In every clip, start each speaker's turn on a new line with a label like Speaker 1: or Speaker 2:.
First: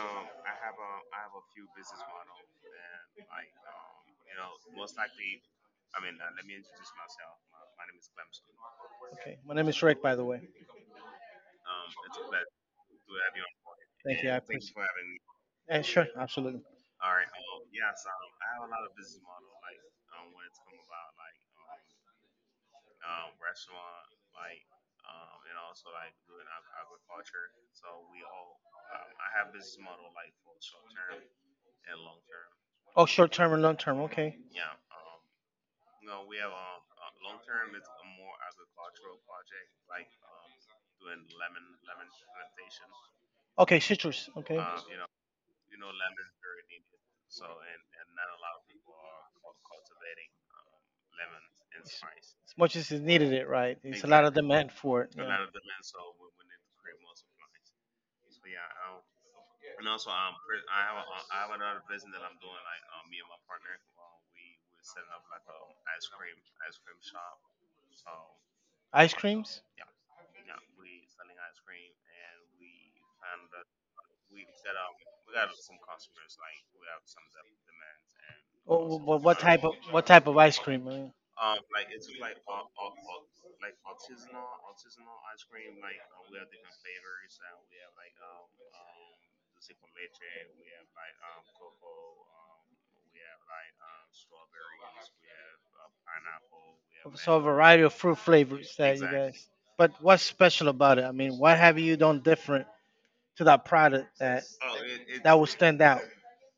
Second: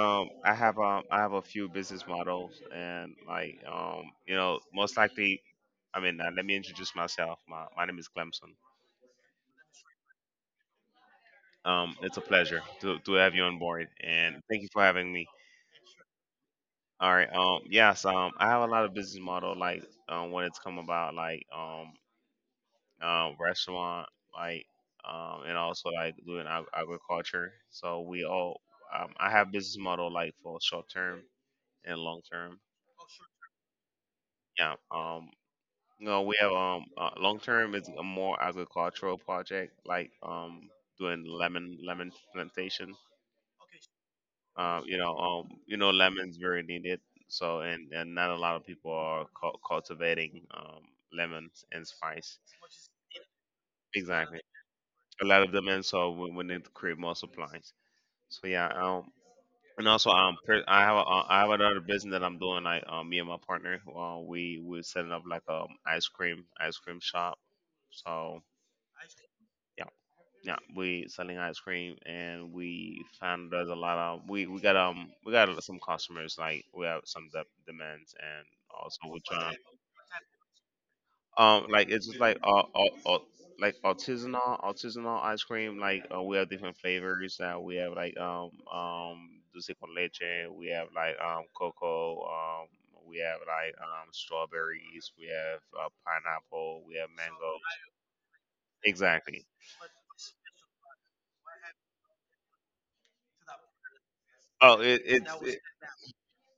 Speaker 1: I have a few business models, and like most likely, I mean, let me introduce myself. My name is Clemson.
Speaker 2: Okay, my name is Rick, by the way.
Speaker 1: It's a pleasure to have you on board,
Speaker 2: Thank you, I
Speaker 1: and
Speaker 2: And
Speaker 1: thank you
Speaker 2: appreciate.
Speaker 1: for having me.
Speaker 2: Yeah, sure, absolutely.
Speaker 1: All right. Yes. I have a lot of business model, like when it's come about, like restaurant, like and also like doing agriculture. So we all, I have business model like for short term and long term.
Speaker 2: Oh, short term and long term. Okay,
Speaker 1: Yeah. No, we have long term is a more agricultural project like doing lemon plantation.
Speaker 2: okay, citrus. Okay,
Speaker 1: Lemons very needed. So and not a lot of people are cultivating lemons and
Speaker 2: as
Speaker 1: spice.
Speaker 2: as much as is needed, it right? It's a lot of,
Speaker 1: Exactly,
Speaker 2: exactly, demand for it.
Speaker 1: a
Speaker 2: Yeah.
Speaker 1: lot of demand. So we need to create more supplies. So yeah. And also, I have another business that I'm doing. Like, me and my partner, we're setting up like ice cream shop. So
Speaker 2: Ice creams?
Speaker 1: yeah, we selling ice cream, and we found there's a lot of we got we got some customers like we have some demands, and
Speaker 2: Oh,
Speaker 1: also
Speaker 2: wh-
Speaker 1: we're
Speaker 2: wh- what
Speaker 1: trying
Speaker 2: type of what type of ice cream?
Speaker 1: like it's just uh like artisanal ice cream like we have different flavors that we have like dulce con leche, we have like cocoa, we have like strawberries, we have pineapple, we have
Speaker 2: So a mango.
Speaker 1: mango,
Speaker 2: Variety of fruit flavors that you
Speaker 1: exactly.
Speaker 2: guys. But what's special about it? I mean, what have you done different to that product, that
Speaker 1: Oh, it, it's
Speaker 2: that will stand out.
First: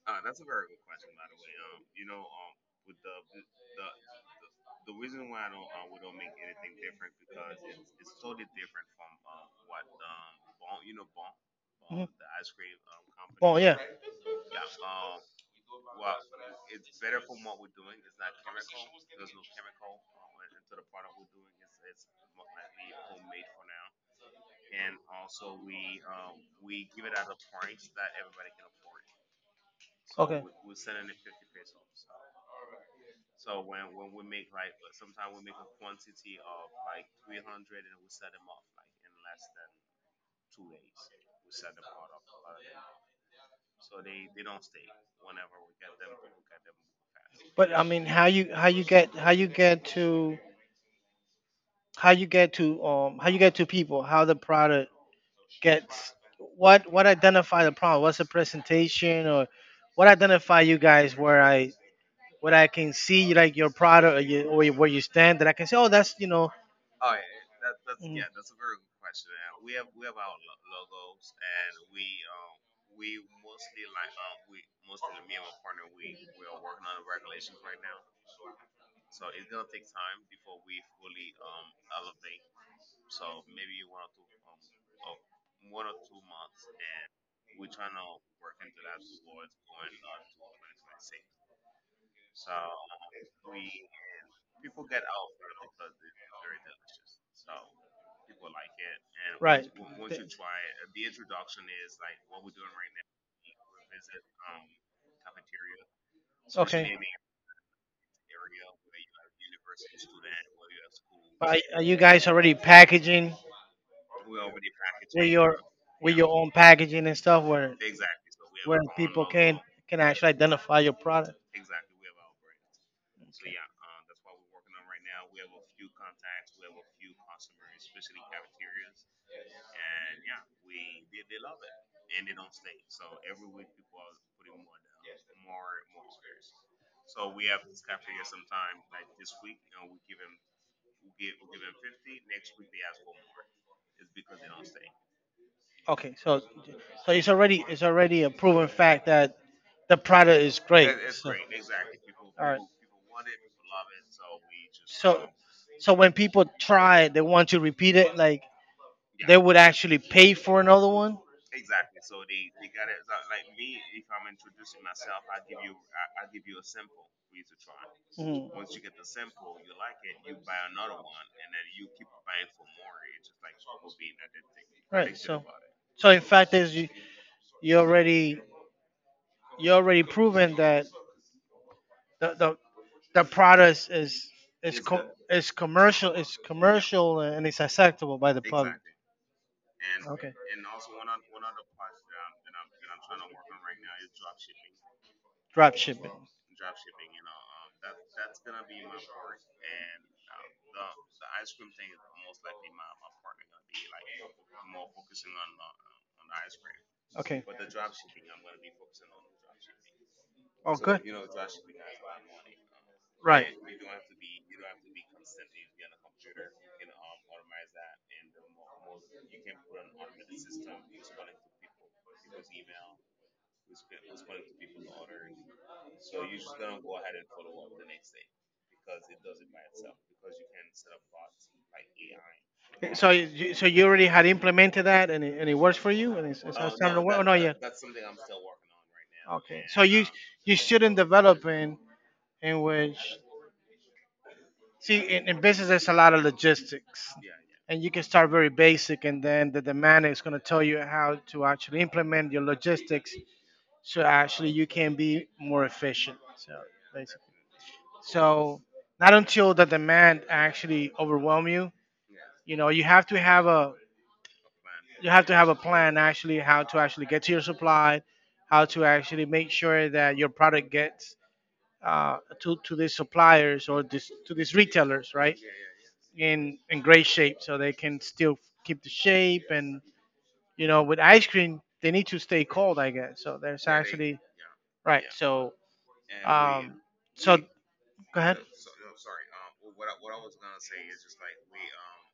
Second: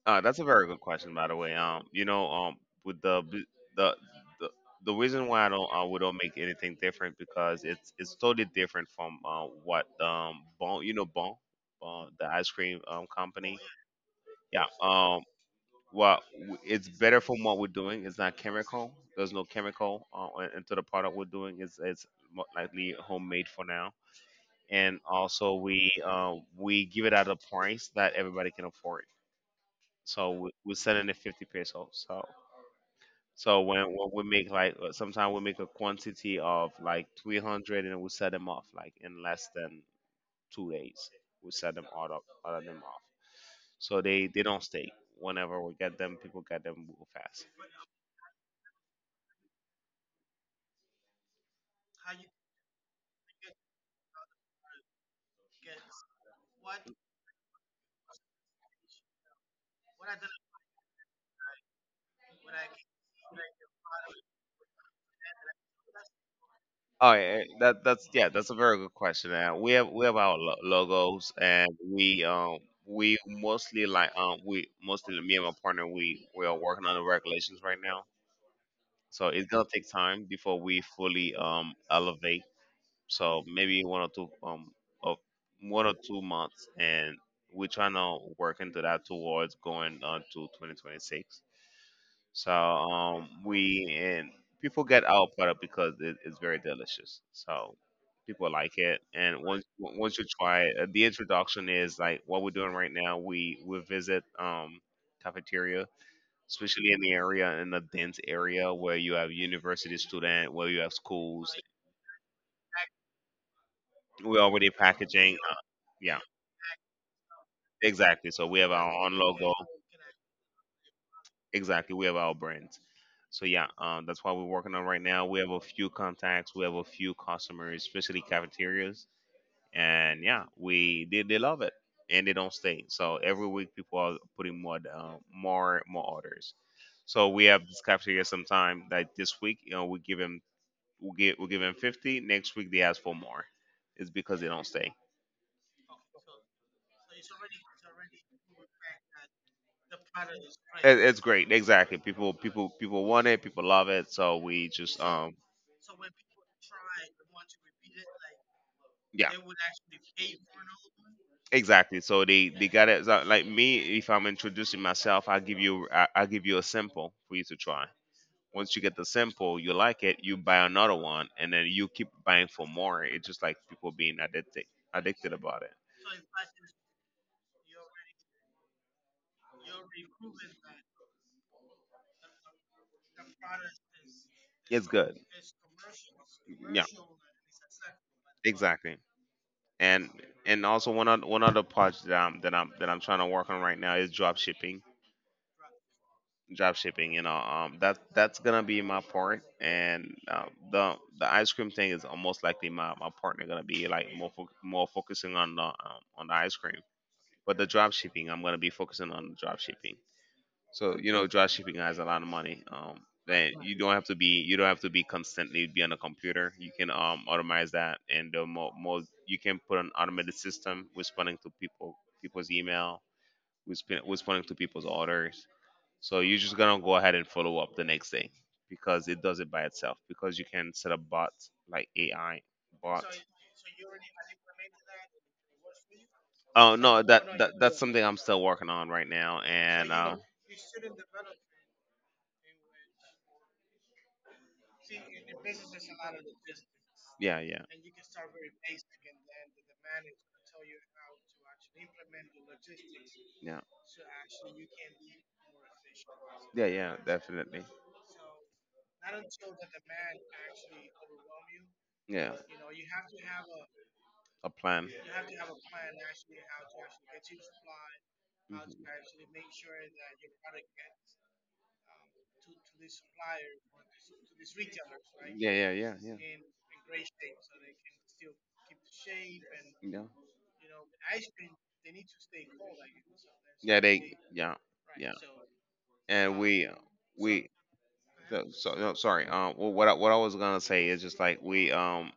Speaker 1: That's a very good question, by the way. With the the, the reason why I don't we don't make anything different because it's totally different from what Bon you know Bon, the ice cream
Speaker 2: Well,
Speaker 1: company.
Speaker 2: yeah,
Speaker 1: Yeah. Well, it's better from what we're doing. It's not chemical. There's no chemical into the product we're doing. It's more likely homemade for now, and also we give it at a price that everybody can afford. So
Speaker 2: okay.
Speaker 1: we're selling it 50 pesos. So when we make like sometimes we make a quantity of like 300 and we sell them off like in less than 2 days. We sell them all up, all of them off, so they don't stay. Whenever we get them, people get them real fast.
Speaker 2: But I mean, how you get to how you get to how you get to people, how the product gets what identify the problem, what's the presentation, or what identify you guys, where I what I can see, like your product, or where you stand that I can say, oh, that's.
Speaker 1: Oh yeah,
Speaker 2: Mm.
Speaker 1: that's a very good question, and we have our logos. And we mostly like we mostly, me and my partner, we are working on the regulations right now. So it's gonna take time before we fully elevate. So maybe one or two, of 1 or 2 months, and we're trying to work into that towards going on to 2026. So we and people get our product because it's very delicious. So people like it, and once
Speaker 2: Right.
Speaker 1: once you try it, the introduction is like what we're doing right now.
Speaker 2: Now.
Speaker 1: We visit cafeterias,
Speaker 2: So,
Speaker 1: especially
Speaker 2: okay.
Speaker 1: in the area, in the dense area where you have university student, where you have schools.
Speaker 2: Are you guys already packaging
Speaker 1: We're already
Speaker 2: with
Speaker 1: packaging,
Speaker 2: your, with Yeah,
Speaker 1: yeah,
Speaker 2: your own packaging and stuff,
Speaker 1: exactly, so we have
Speaker 2: where
Speaker 1: our own
Speaker 2: people
Speaker 1: logo.
Speaker 2: can actually identify your product?
Speaker 1: Exactly, we have our brands. So
Speaker 2: So, okay.
Speaker 1: yeah, that's what we're working on right now. We have a few contacts, we have a few customers, especially cafeterias. And yeah, we they love it, and they don't stay. So every week people are putting more orders. So we have this cafeteria sometime that this week, we give them. We'll give him 50. Next week they ask for more. It's because they don't stay.
Speaker 2: Okay, so it's already a proven fact that the product is great.
Speaker 1: It's
Speaker 2: So,
Speaker 1: great, exactly. People
Speaker 2: all right.
Speaker 1: people people want it. People love it. So we just,
Speaker 2: So- so when people try it, they want to repeat it. Like,
Speaker 1: yeah.
Speaker 2: would actually pay for another one.
Speaker 1: Exactly. So they got it. Like me, if I'm introducing myself, I give you a sample for you to try. Once you get the sample, you like it, you buy another one, and then you keep buying for more. It's just like people being addicted
Speaker 2: It.
Speaker 1: addicted about it.
Speaker 2: So in fact, you already you already proven that the the, the product is
Speaker 1: It's good.
Speaker 2: commercial, is Yeah,
Speaker 1: Yeah.
Speaker 2: commercial, and it's acceptable by the.
Speaker 1: Exactly. and and also, one other part that I'm trying to work on right now is drop shipping.
Speaker 2: Drop shipping.
Speaker 1: Drop shipping, that's gonna be my part, and the ice cream thing is almost likely my partner gonna be like more focusing on the ice cream,
Speaker 2: Okay.
Speaker 1: but the drop shipping I'm gonna be focusing on the drop shipping.
Speaker 2: Oh,
Speaker 1: So
Speaker 2: good.
Speaker 1: you know, dry shipping has a lot of money.
Speaker 2: Right.
Speaker 1: Then you don't have to be constantly be on a computer. You can automate that, and the more, more you can put an automated system responding to people's email, responding to people's orders. So you're just gonna go ahead and follow up the next day, because it does it by itself, because you can set up bots like AI
Speaker 2: Okay,
Speaker 1: bot.
Speaker 2: so you already had implemented that, and it works for you, and it's
Speaker 1: Oh
Speaker 2: starting
Speaker 1: no,
Speaker 2: to work.
Speaker 1: that,
Speaker 2: Oh, not yet.
Speaker 1: that that's something I'm still working on right now,
Speaker 2: Okay. So
Speaker 1: and
Speaker 2: and you, you shouldn't develop in, which, see, in business there's a lot of logistics,
Speaker 1: yeah, yeah.
Speaker 2: and you can start very basic, and then the demand is going to tell you how to actually implement your logistics,
Speaker 1: Yeah.
Speaker 2: so actually you can be more efficient. So
Speaker 1: Yeah, yeah,
Speaker 2: basically,
Speaker 1: definitely.
Speaker 2: so not until the demand actually overwhelm you.
Speaker 1: Yeah.
Speaker 2: You know, you have to have a
Speaker 1: A plan.
Speaker 2: you have to have a plan, actually, how to actually get to your supply, how to actually make sure that your product gets, to these suppliers, or this to these retailers, right?
Speaker 1: Yeah, yeah, yeah, yeah.
Speaker 2: In great shape, so they can still keep the shape, and
Speaker 1: Yeah.
Speaker 2: you know with ice cream they need to stay cold, I guess. So there's
Speaker 1: Yeah, they.
Speaker 2: actually
Speaker 1: Yeah,
Speaker 2: right.
Speaker 1: yeah.
Speaker 2: So,
Speaker 1: And we, uh,
Speaker 2: um, so
Speaker 1: we.
Speaker 2: go ahead.
Speaker 1: So, no, sorry. Well, what I was gonna say is just like we um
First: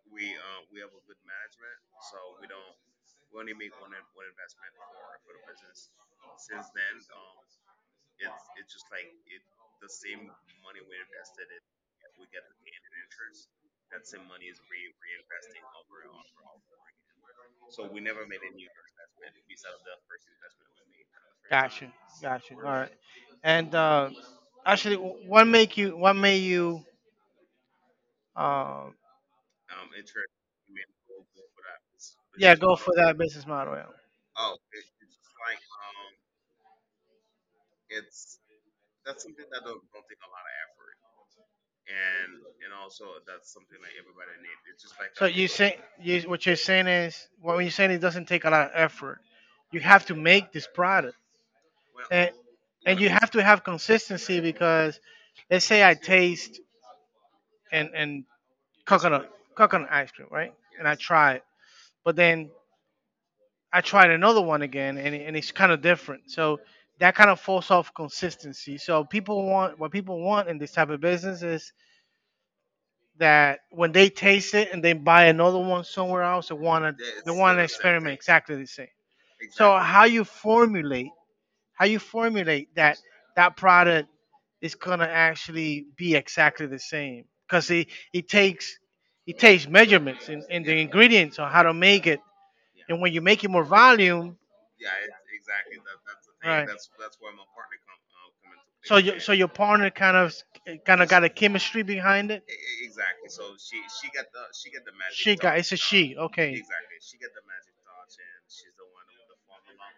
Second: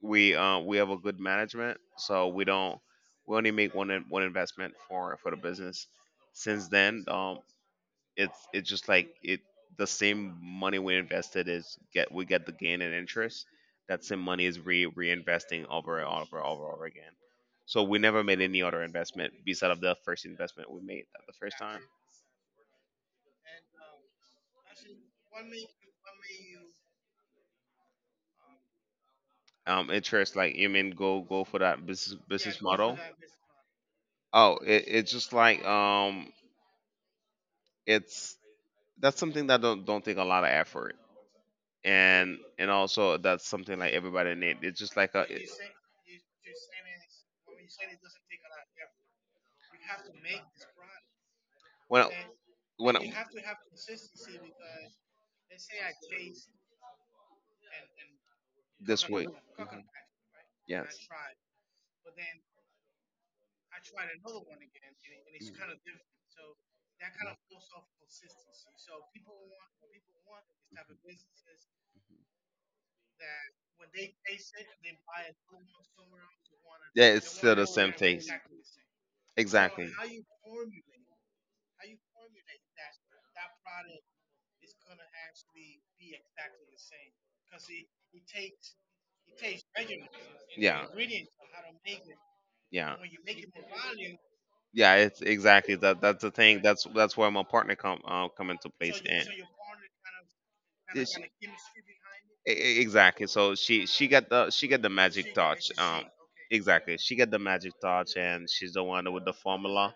Speaker 1: we uh, we have a good management, so we don't we only make one investment for the business. Since then, it's just like it the same money we invested, is get we get the gain and interest. That same money is re reinvesting over and over and over and over again. So we never made any other investment beside of the first investment we made the first time.
Speaker 2: Gotcha. Gotcha. All right. And actually, what make you? What made you? Uh,
Speaker 1: Interest, like you mean go for that business
Speaker 2: yeah,
Speaker 1: business
Speaker 2: go for
Speaker 1: model.
Speaker 2: that business model. Yeah.
Speaker 1: Oh, it's just like it's that's something that don't take a lot of effort, and also that's something like everybody need. It's just like a
Speaker 2: What you're saying is what you're saying. it doesn't take a lot of effort. You have to make this product,
Speaker 1: when I-
Speaker 2: and
Speaker 1: when
Speaker 2: and
Speaker 1: I-
Speaker 2: you have to have consistency, because let's say I taste, and
Speaker 1: this
Speaker 2: coconut
Speaker 1: way. Mhm.
Speaker 2: coconut ice cream, right? And I
Speaker 1: Yes.
Speaker 2: tried, but then I tried another one again, and it's kind of different. So that kind of falls off consistency. So people want, what people want in this type of business is that when they taste it and they buy another one somewhere else, they want to,
Speaker 1: Yeah,
Speaker 2: Yeah, they
Speaker 1: it's
Speaker 2: it's want to,
Speaker 1: still
Speaker 2: the
Speaker 1: the same
Speaker 2: experiment thing,
Speaker 1: taste.
Speaker 2: exactly the same. So,
Speaker 1: Exactly.
Speaker 2: exactly. How you formulate that product is gonna actually be exactly the same, because it takes measurements, and the
Speaker 1: Yeah.
Speaker 2: ingredients on how to make it,
Speaker 1: Yeah.
Speaker 2: and when you make it more volume,
Speaker 1: Yeah, it's exactly that. That's the thing.
Speaker 2: right.
Speaker 1: That's where my partner come, come into
Speaker 2: so
Speaker 1: place.
Speaker 2: your
Speaker 1: And.
Speaker 2: so your partner kind of
Speaker 1: this-
Speaker 2: got a
Speaker 1: e-
Speaker 2: chemistry behind it.
Speaker 1: exactly. So she got the
Speaker 2: She
Speaker 1: magic
Speaker 2: got, it's
Speaker 1: touch.
Speaker 2: a she. Okay.
Speaker 1: Exactly. She got the magic touch, and she's the one with the formula.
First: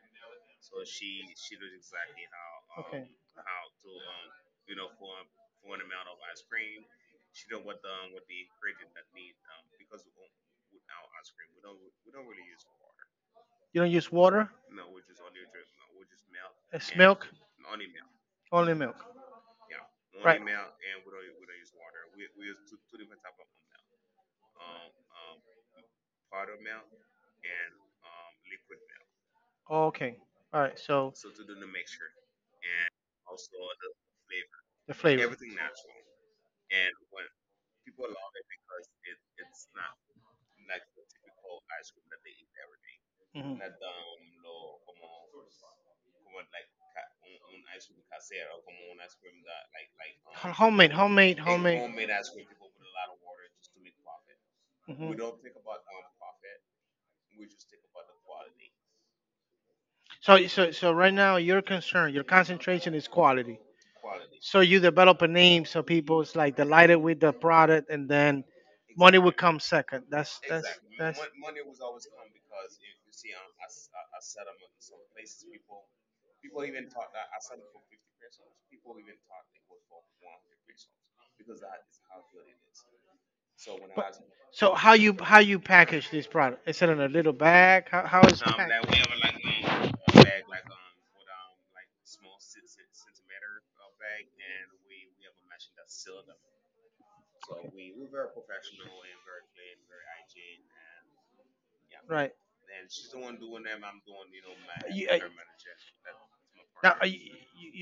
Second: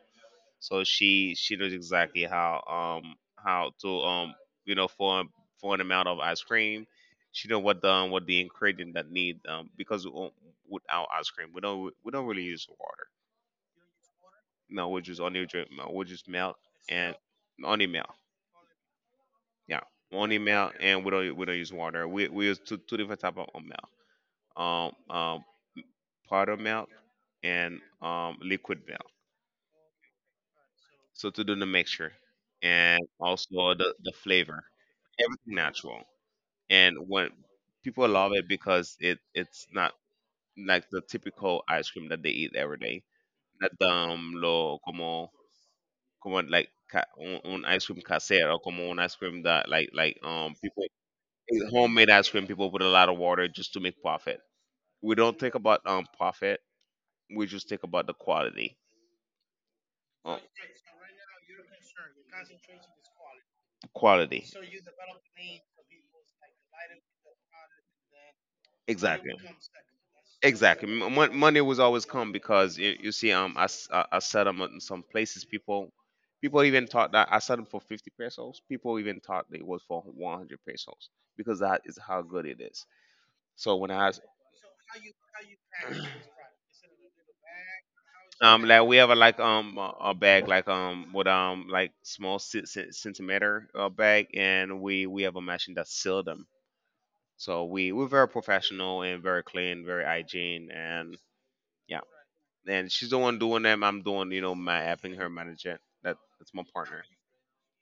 Speaker 1: So she knows exactly how,
Speaker 2: Okay,
Speaker 1: how to, for an amount of ice cream. She know what the, what the ingredient that need, because without ice cream we don't really use water.
Speaker 2: you don't use water.
Speaker 1: No, we just only drink, we just milk
Speaker 2: It's, and
Speaker 1: and
Speaker 2: milk,
Speaker 1: only milk.
Speaker 2: only milk,
Speaker 1: Yeah, only
Speaker 2: right.
Speaker 1: milk, and we don't use water. We use two different type of milk. um, um, Powder milk, and liquid milk.
Speaker 2: Okay. All right. So,
Speaker 1: So to do the mixture, and also the flavor,
Speaker 2: the flavor.
Speaker 1: everything natural. And when people love it, because it's not like the typical ice cream that they eat every day.
Speaker 2: Hmm.
Speaker 1: Not lo como like un ice cream casero, como un ice cream that people,
Speaker 2: Homemade, homemade, homemade.
Speaker 1: homemade ice cream, people put a lot of water just to make profit.
Speaker 2: Well.
Speaker 1: We don't think
Speaker 2: Hmm.
Speaker 1: about profit. We just think about the quality. Uh,
Speaker 2: So, right now, your concern, your concentration is quality.
Speaker 1: Quality.
Speaker 2: So you develop a name, so people is like delighted with the product, and then money would
Speaker 1: Exactly.
Speaker 2: exactly come second. That's that's
Speaker 1: Exactly.
Speaker 2: that's.
Speaker 1: Money was always come, because you see, I set them in some places. People even thought that I set them for 50 pesos. People even thought it was for 100 pesos, because that is how good it is. So when
Speaker 2: But so, how you
Speaker 1: I,
Speaker 2: package this product? Is it in a little bag? How is packed?
Speaker 1: like we have a like, a bag like, with, like small centimeter, bag, and we have a machine that seal them. So we're very professional and very clean, very hygiene, and yeah. And she's the one doing them. I'm
Speaker 2: Right.
Speaker 1: doing, my
Speaker 2: You,
Speaker 1: helping her manage it. That's my
Speaker 2: now,
Speaker 1: partner.
Speaker 2: y-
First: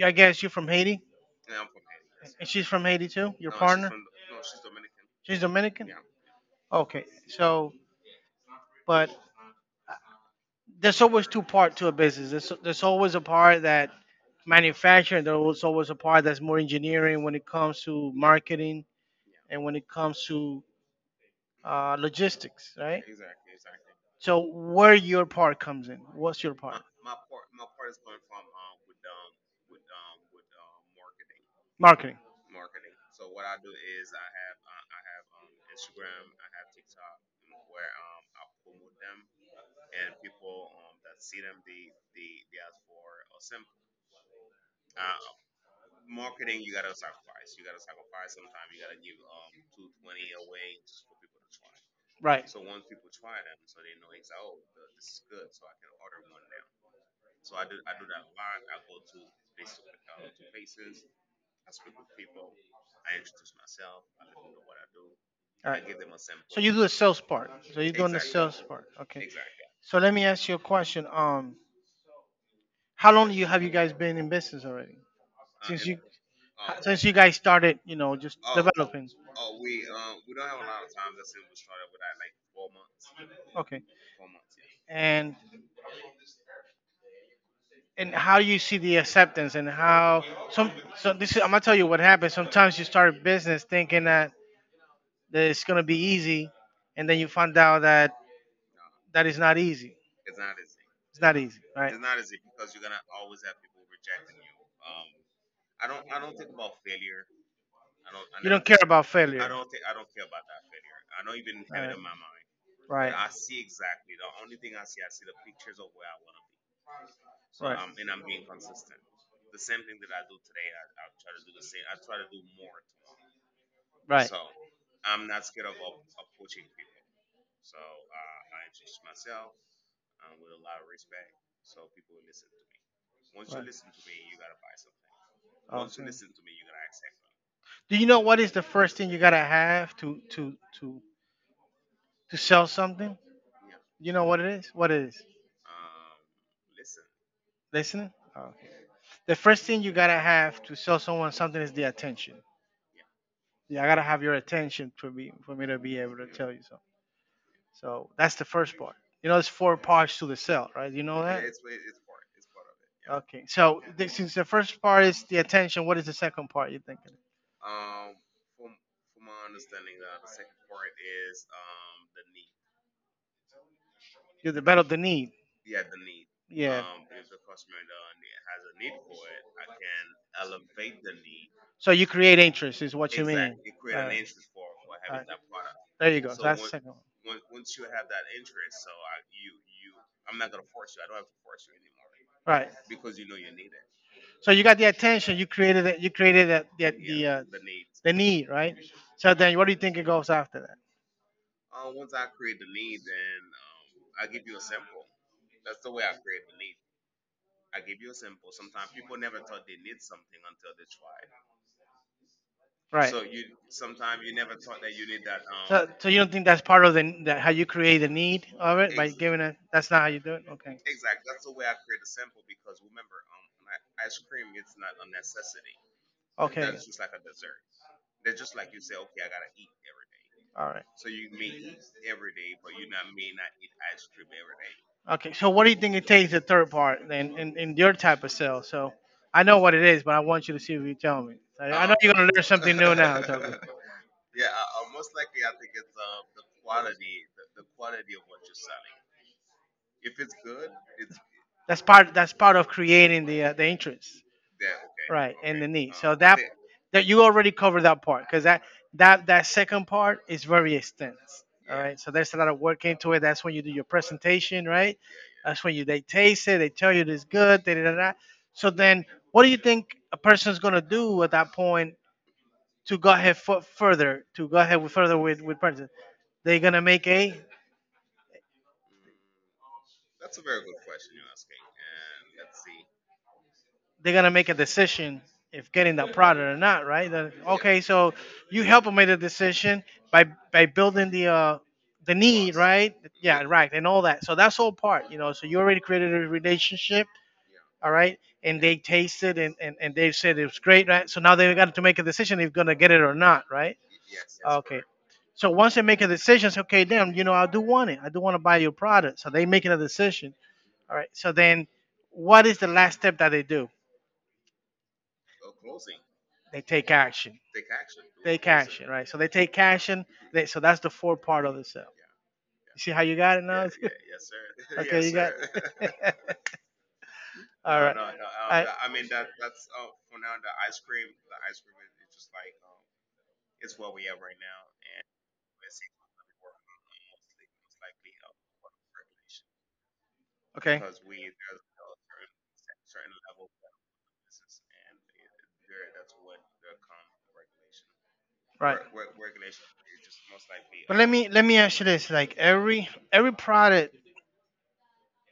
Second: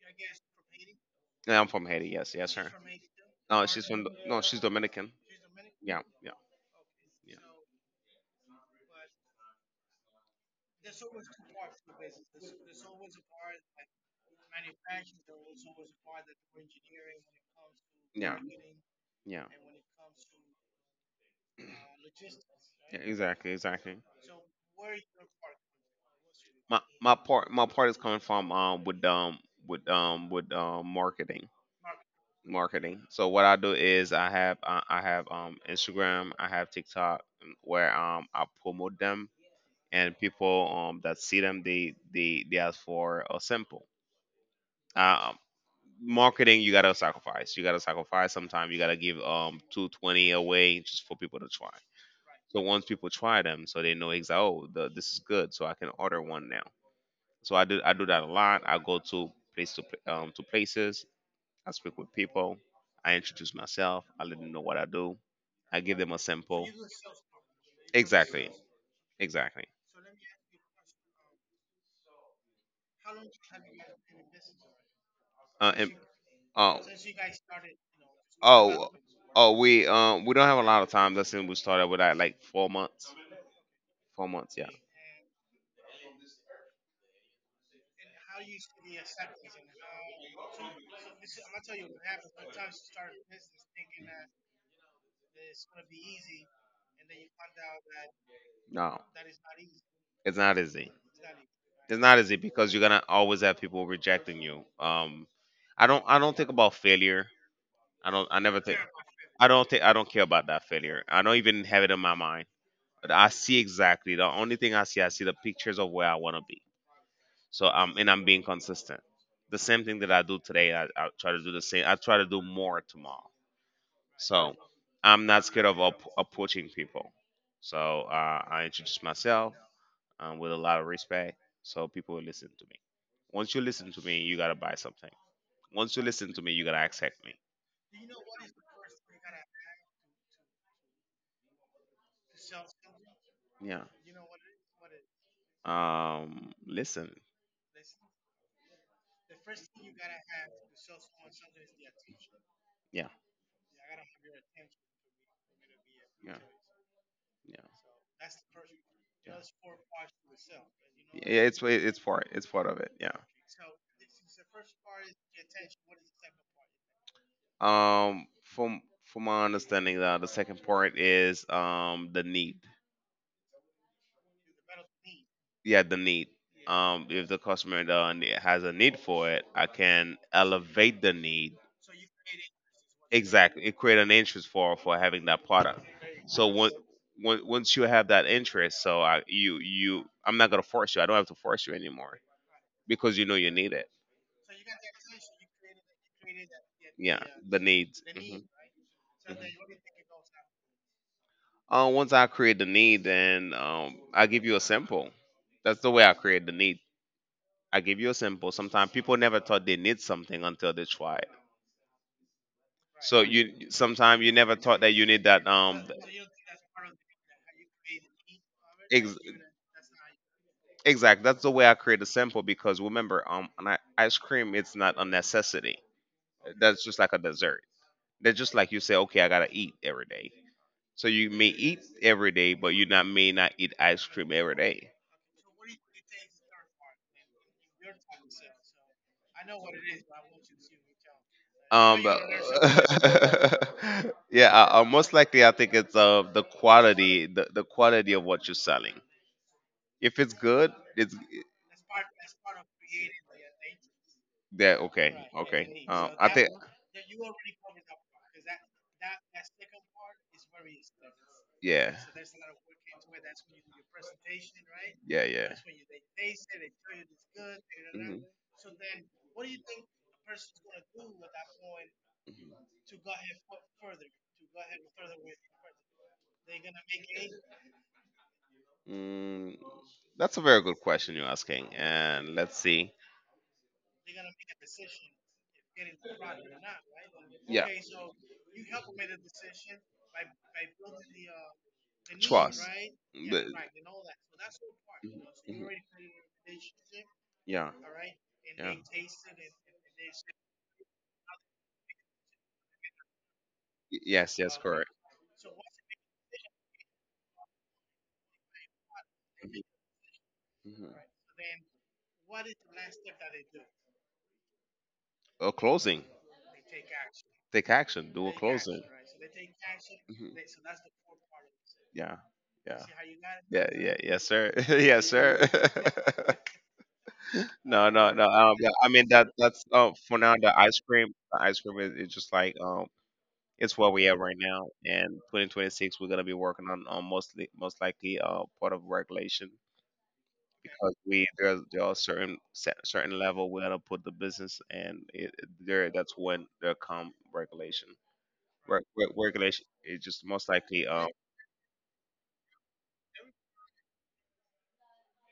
Speaker 2: y- I guess you're from Haiti,
Speaker 1: And I'm from Haiti. Yes,
Speaker 2: and
Speaker 1: yes,
Speaker 2: she's
Speaker 1: sir.
Speaker 2: from Haiti too. Your
Speaker 1: No, she's
Speaker 2: partner,
Speaker 1: from no, she's Dominican.
Speaker 2: she's Dominican.
Speaker 1: Yeah, yeah,
Speaker 2: Okay,
Speaker 1: yeah,
Speaker 2: so, but there's always two part to a business. There's always a part that manufacturing. There's always a part that's more engineering when it comes to
Speaker 1: yeah,
Speaker 2: marketing,
Speaker 1: yeah.
Speaker 2: and when it comes to, logistics,
Speaker 1: Yeah,
Speaker 2: right?
Speaker 1: exactly, exactly.
Speaker 2: So where your part comes in? What's your
Speaker 1: My
Speaker 2: part?
Speaker 1: my part my part is coming from with marketing.
Speaker 2: Marketing.
Speaker 1: Marketing. So what I do is, I have Instagram, I have TikTok, where I promote them, and people that see them, they ask for a sample. Uh, Um Marketing, you gotta sacrifice. You gotta sacrifice, sometimes you gotta give 220 away just for people to try.
Speaker 2: Right.
Speaker 1: So once people try them, so they know exactly, oh this is good, so I can order one now. So I do that a lot. I go to places. I speak with people. I introduce myself. I let them know what I do.
Speaker 2: All
Speaker 1: I
Speaker 2: right. Right.
Speaker 1: give them a
Speaker 2: So
Speaker 1: sample.
Speaker 2: you do the sales part. So you're doing the
Speaker 1: Exactly.
Speaker 2: sales part. Okay.
Speaker 1: Exactly.
Speaker 2: So let me ask you a question. How long you guys been in business already? Since
Speaker 1: And
Speaker 2: you
Speaker 1: uh,
Speaker 2: since you guys started, you know, just
Speaker 1: oh,
Speaker 2: developing.
Speaker 1: oh, we don't have a lot of time. That's when we started with that like 4 months.
Speaker 2: Okay.
Speaker 1: 4 months, yeah.
Speaker 2: And and how do you see the acceptance, and how some so this is, I'm gonna tell you what happens. Sometimes you start a business thinking, that it's gonna be easy, and then you find out that
Speaker 1: No,
Speaker 2: that is not easy.
Speaker 1: it's not easy.
Speaker 2: It's not easy, right?
Speaker 1: It's not easy because you're gonna always have people rejecting you. I don't think about failure. I don't I
Speaker 2: You
Speaker 1: never
Speaker 2: don't care
Speaker 1: think
Speaker 2: about, I failure,
Speaker 1: I don't think
Speaker 2: I
Speaker 1: I don't care about that failure. I don't even have it in my mind.
Speaker 2: mind, right?
Speaker 1: I see exactly. The only thing I see the pictures of where I want to be. So
Speaker 2: Right.
Speaker 1: I'm being consistent. The same thing that I do today, I try to do the same. I try to do more tomorrow.
Speaker 2: Right.
Speaker 1: So I'm not scared of approaching people. So I introduce myself with a lot of respect, so people will listen to me.
Speaker 2: Right.
Speaker 1: Once you listen to me,
Speaker 2: Right.
Speaker 1: you gotta buy something. Once you
Speaker 2: Okay.
Speaker 1: listen to
Speaker 2: Okay.
Speaker 1: me, you gotta accept me.
Speaker 2: Do you know what is the first thing you gotta have to sell something?
Speaker 1: Yeah.
Speaker 2: You know what it is? What it is?
Speaker 1: Listen.
Speaker 2: Listening. Oh, okay. The first thing you gotta have to sell someone something is the attention.
Speaker 1: Yeah.
Speaker 2: Yeah, I gotta have your attention, to be for me to be able to
Speaker 1: Yeah.
Speaker 2: tell you something.
Speaker 1: Yeah.
Speaker 2: So that's the first part. You know, there's four parts to the cell, right? You know
Speaker 1: Yeah.
Speaker 2: that?
Speaker 1: It's part of it. Yeah.
Speaker 2: Okay. So, since the first part is the attention, what is the second part you're thinking?
Speaker 1: From my understanding, the second part is the need.
Speaker 2: You develop the need.
Speaker 1: Yeah, the need.
Speaker 2: Yeah.
Speaker 1: If the customer has a need for it, I can elevate the need.
Speaker 2: So you create interest, is what you mean.
Speaker 1: Exactly, it
Speaker 2: All
Speaker 1: create an
Speaker 2: Alright. All
Speaker 1: interest for having
Speaker 2: Alright.
Speaker 1: that product.
Speaker 2: There you go. So
Speaker 1: So
Speaker 2: that's the second one.
Speaker 1: once you have that interest, so I'm not gonna force you. I don't have to force you anymore
Speaker 2: Right.
Speaker 1: because you know you need it.
Speaker 2: So you got the attention. You created it. You created that, the the
Speaker 1: Yeah,
Speaker 2: the, uh,
Speaker 1: the
Speaker 2: the
Speaker 1: needs.
Speaker 2: the
Speaker 1: Hmm.
Speaker 2: need, right? So then, what do you think it goes after that?
Speaker 1: Once I create the need, then I give you a sample. That's the way I create the need. I give you a sample. Sometimes people never thought they need something until they try it.
Speaker 2: Right.
Speaker 1: So you sometimes you never thought that you need
Speaker 2: So,
Speaker 1: that.
Speaker 2: so so you don't think that's part of, the how you create the need of it, by
Speaker 1: Ex-
Speaker 2: giving it? That's not how you do it. Okay.
Speaker 1: exact. That's the way I create a sample because remember, ice cream it's not a necessity.
Speaker 2: Okay.
Speaker 1: That's just like a dessert. That's just like you say, okay, I gotta eat every day.
Speaker 2: All right.
Speaker 1: So you may eat every day, but you not may not eat ice cream every day.
Speaker 2: Okay. So, what do you think it takes the third part then, in your type of sale? So, I know what it is, but I want you to see if you tell me. I know, you're
Speaker 1: But
Speaker 2: gonna learn something new now, Toby.
Speaker 1: yeah, most likely I think it's the quality, the quality of what you're selling. If it's good, it's
Speaker 2: That's part. That's part of creating, the interest,
Speaker 1: yeah, okay,
Speaker 2: right, and the
Speaker 1: okay.
Speaker 2: need. So, Um,
Speaker 1: I
Speaker 2: that
Speaker 1: think
Speaker 2: that you already covered that part, because that second part is very extensive. All Yeah,
Speaker 1: yeah,
Speaker 2: right, so there's a lot of work into it. That's when you do your presentation, right?
Speaker 1: yeah,
Speaker 2: Yeah,
Speaker 1: yeah.
Speaker 2: that's when you they taste it. They tell you it's good. Da, da, da, da.
Speaker 1: Mhm.
Speaker 2: So then, what do you think a person's gonna do at that point, to go ahead further? To go ahead with, further, with purchase? They're gonna make a
Speaker 1: Mm, that's a very good question you're asking, and let's see.
Speaker 2: they're gonna make a decision if getting that product or not, right? Then,
Speaker 1: Yeah,
Speaker 2: okay, so you help them make the decision by, building the need,
Speaker 1: trust.
Speaker 2: right? Yeah,
Speaker 1: The-
Speaker 2: right, and all that. So that's all part. So you
Speaker 1: mhm.
Speaker 2: already created a relationship,
Speaker 1: Yeah,
Speaker 2: all right, and
Speaker 1: yeah.
Speaker 2: they tasted, and they said it was great, right? So now they got to make a decision if they're gonna get it or not, right?
Speaker 1: Yes, yes,
Speaker 2: Okay.
Speaker 1: correct.
Speaker 2: So once they make a decision, say, okay, damn, you know, I do want it. I do want to buy your product. So they making a decision.
Speaker 1: Mhm.
Speaker 2: All right. So then, what is the last step that they do?
Speaker 1: A closing.
Speaker 2: They take action.
Speaker 1: Take action. Do a
Speaker 2: Take
Speaker 1: closing.
Speaker 2: action, right? So they take action.
Speaker 1: Mhm.
Speaker 2: So that's the four part of the cell.
Speaker 1: Yeah,
Speaker 2: Yeah. You
Speaker 1: yeah,
Speaker 2: see how you got it now?
Speaker 1: yeah, yeah. Yes, sir.
Speaker 2: Okay,
Speaker 1: yes,
Speaker 2: yes, you
Speaker 1: sir.
Speaker 2: got- All no,
Speaker 1: no,
Speaker 2: Right.
Speaker 1: no, no. Yeah, I mean
Speaker 2: I-
Speaker 1: that. That's for now. The ice cream is, just like. It's where we at right now, and 2026 we're gonna be working on, mostly most likely part of regulation
Speaker 2: Cream. Okay.
Speaker 1: because we there's there are certain level we gotta put the business and it- there that's when there come regulation.
Speaker 2: Right.
Speaker 1: Regulation is just most likely
Speaker 2: But let me ask you this: like, every product,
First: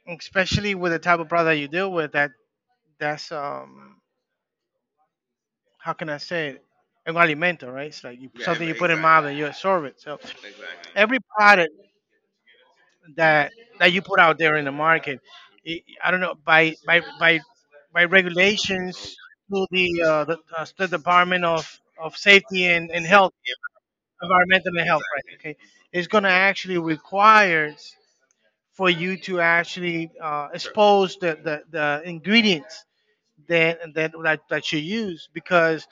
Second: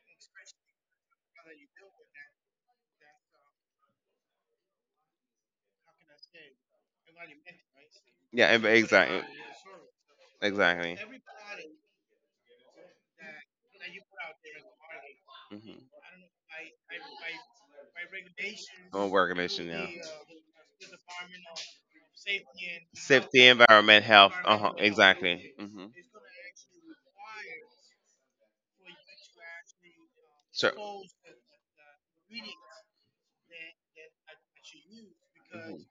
Speaker 2: especially with the type of product you deal with, that that's how can I say it? Un alimento, right? It's like,
Speaker 1: yeah
Speaker 2: something you put in
Speaker 1: exactly
Speaker 2: mouth, and you absorb it. So, exactly.
Speaker 1: exactly.
Speaker 2: Every product that that you put out there in the market. I
Speaker 1: Hmm.
Speaker 2: I don't know by
Speaker 1: Oh,
Speaker 2: regulations, to
Speaker 1: regulation yeah.
Speaker 2: the Department of Safety and Health,
Speaker 1: Safety, environment, health. Uh
Speaker 2: Environmental
Speaker 1: huh.
Speaker 2: and Health, right?
Speaker 1: Exactly.
Speaker 2: Okay,
Speaker 1: Mm-hmm.
Speaker 2: it's going to actually require for you to actually,
Speaker 1: So.
Speaker 2: expose the ingredients that you use, because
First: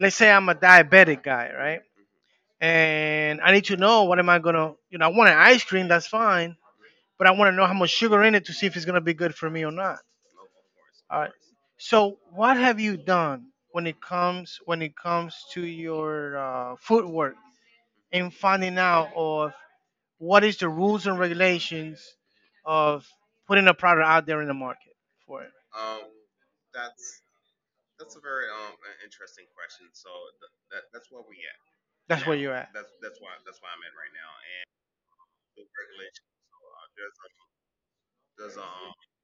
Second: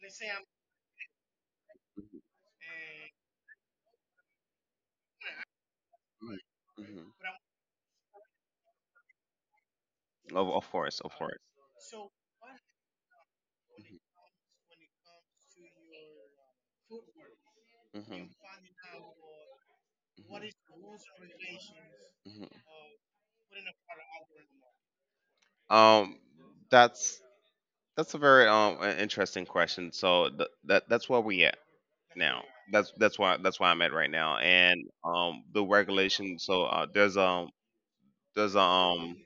Speaker 2: let's say I'm a diabetic guy, right? And I need to know what am I gonna, I want an ice cream, that's fine,
Speaker 1: Hmm.
Speaker 2: but I want to know how much sugar in it to see if it's gonna be good for me or not.
Speaker 1: Of course, of
Speaker 2: All right.
Speaker 1: course.
Speaker 2: So what have you done when it comes to your footwork
Speaker 1: Hmm.
Speaker 2: and finding out of what is the rules and regulations
Speaker 1: Mhm.
Speaker 2: of putting a product out there in the market for it?
Speaker 1: Um, that's that's a very interesting question. So that that's where we at
Speaker 2: That's where
Speaker 1: now.
Speaker 2: you're at. That's that's why I'm
Speaker 1: That's why I'm at right
Speaker 2: right
Speaker 1: now.
Speaker 2: now.
Speaker 1: And the regulation. So there's um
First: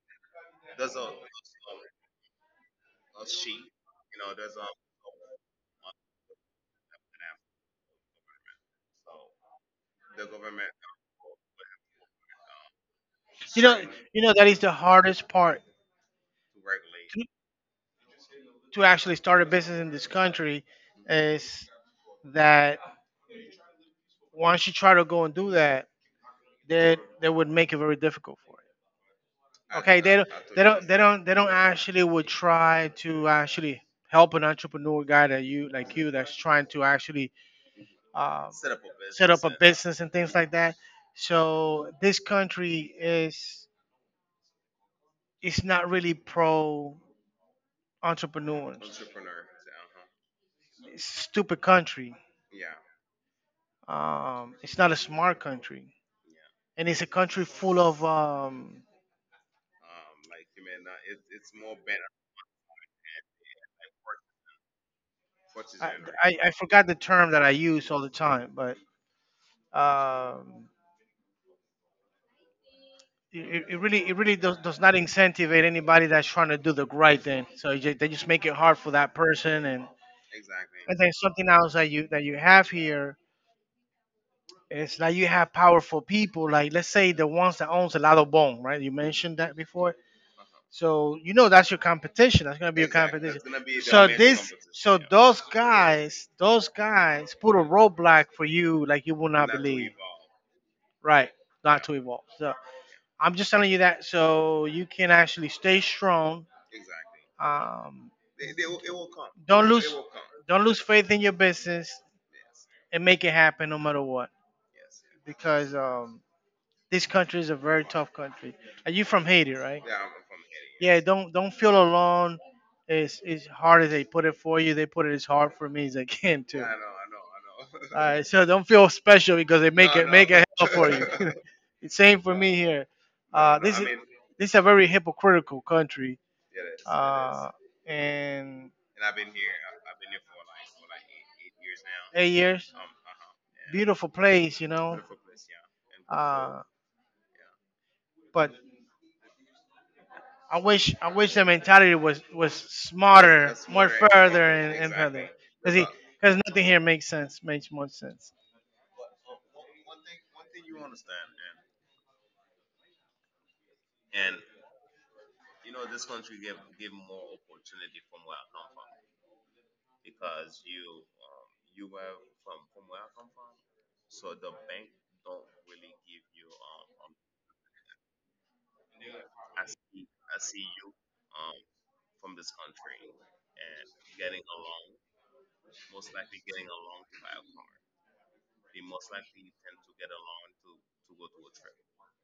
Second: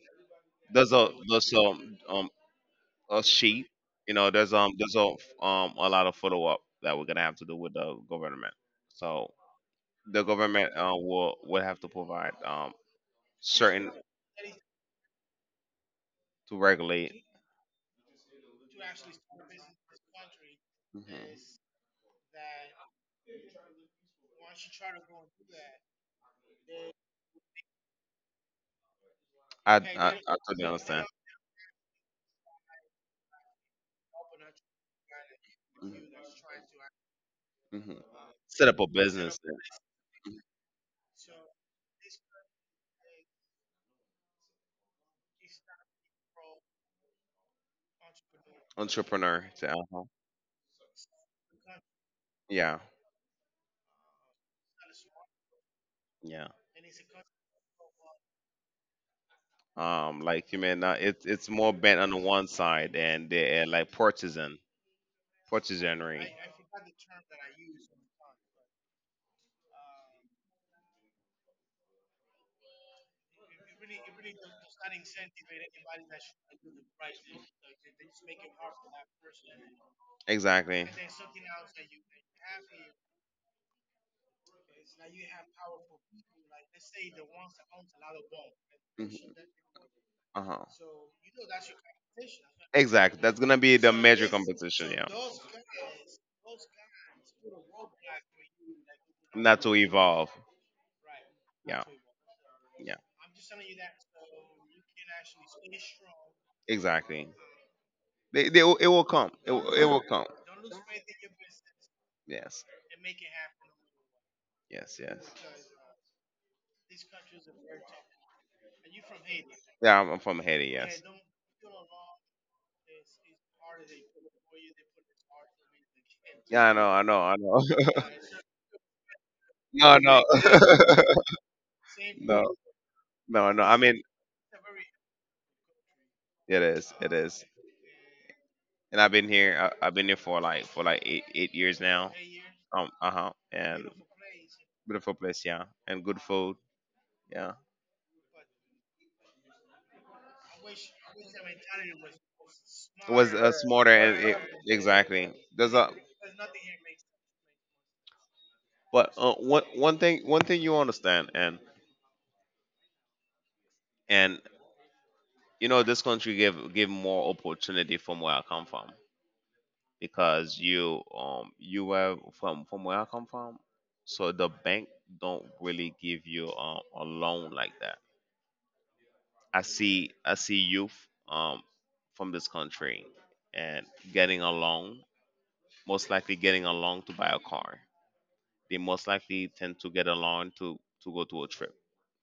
Speaker 1: there's a sheet. You know, there's a lot of follow up that we're gonna have to do with the government. So the government will have to provide
Speaker 2: You know,
Speaker 1: certain
Speaker 2: Struggling. You know, that is the hardest part
Speaker 1: to regulate.
Speaker 2: to actually start a business in this country
Speaker 1: Okay.
Speaker 2: is that once you try to go and do that, that would make it very difficult for you. Okay, they
Speaker 1: I
Speaker 2: don't, they
Speaker 1: totally
Speaker 2: don't, they understand.
Speaker 1: understand.
Speaker 2: Don't, they don't actually would try to actually help an entrepreneur guy that you
Speaker 1: Mhm.
Speaker 2: like you that's trying to actually
Speaker 1: Mhm.
Speaker 2: um,
Speaker 1: Set
Speaker 2: set
Speaker 1: up a business,
Speaker 2: up a business and things like that. So this country is it's not really pro entrepreneurs.
Speaker 1: entrepreneur.
Speaker 2: It's a stupid country.
Speaker 1: Yeah,
Speaker 2: It's not a smart country,
Speaker 1: yeah.
Speaker 2: and it's a country full of
Speaker 1: Like you mean, it's more bent on the one side, and they are like
Speaker 2: I,
Speaker 1: partisanry.
Speaker 2: I forgot the term that I use all the time, but um, it really does not incentivize anybody that's trying to do the right thing. So you, ju- they just make it hard for that person.
Speaker 1: Exactly.
Speaker 2: And then something else that you have here is that you have powerful people. Like let's say the ones that owns a lot of bone, right? You
Speaker 1: Mhm.
Speaker 2: mentioned that before.
Speaker 1: Uh-huh.
Speaker 2: So you know that's your competition. That's gonna be your
Speaker 1: Exactly. That's
Speaker 2: competition.
Speaker 1: gonna be the
Speaker 2: So
Speaker 1: major
Speaker 2: this
Speaker 1: competition.
Speaker 2: so
Speaker 1: Yeah.
Speaker 2: those guys put a roadblock for you like you will not
Speaker 1: Not to
Speaker 2: believe.
Speaker 1: evolve.
Speaker 2: Right. Not.
Speaker 1: Yeah.
Speaker 2: Yeah, to evolve. So
Speaker 1: Yeah.
Speaker 2: I'm just telling you that so you can actually stay strong.
Speaker 1: Exactly.
Speaker 2: Um,
Speaker 1: They it will come.
Speaker 2: don't
Speaker 1: It
Speaker 2: lose
Speaker 1: will come.
Speaker 2: don't lose faith in your business
Speaker 1: Yes.
Speaker 2: and make it happen no matter what
Speaker 1: Yes. Yes.
Speaker 2: because this country is a very tough country. Are you from Haiti, right? From,
Speaker 1: Yeah, I'm from Haiti.
Speaker 2: yeah,
Speaker 1: Yes.
Speaker 2: don't feel alone. It's hard as they put it for you. They put it as hard for me as they can, yeah, too.
Speaker 1: Yeah,
Speaker 2: I
Speaker 1: I
Speaker 2: know.
Speaker 1: know. I know. I know.
Speaker 2: All right, so don't feel special because they
Speaker 1: no, no.
Speaker 2: make it hell for you. It's same for
Speaker 1: no,
Speaker 2: me here.
Speaker 1: no, no. I
Speaker 2: This is
Speaker 1: mean,
Speaker 2: this is a very hypocritical country.
Speaker 1: it is. It is.
Speaker 2: Uh, and
Speaker 1: And I've been here. I've been here for like eight eight years now.
Speaker 2: 8 years,
Speaker 1: Uh huh. And
Speaker 2: beautiful place, you know.
Speaker 1: beautiful place. Yeah. And
Speaker 2: Beautiful place.
Speaker 1: good food. Yeah.
Speaker 2: But I wish the mentality was that's
Speaker 1: It was
Speaker 2: smarter, more
Speaker 1: smarter and it,
Speaker 2: further. Exactly, and further.
Speaker 1: exactly.
Speaker 2: Cause,
Speaker 1: There's
Speaker 2: he,
Speaker 1: a
Speaker 2: cause nothing here makes sense, makes much sense.
Speaker 1: but one thing you understand and you know this country give more opportunity from where I come from, because you you were from where I come from, so the bank don't really give you a loan like that. I see youth um from this country and getting a loan, most likely getting a loan to buy a car. They most likely tend to get a loan to go to a trip,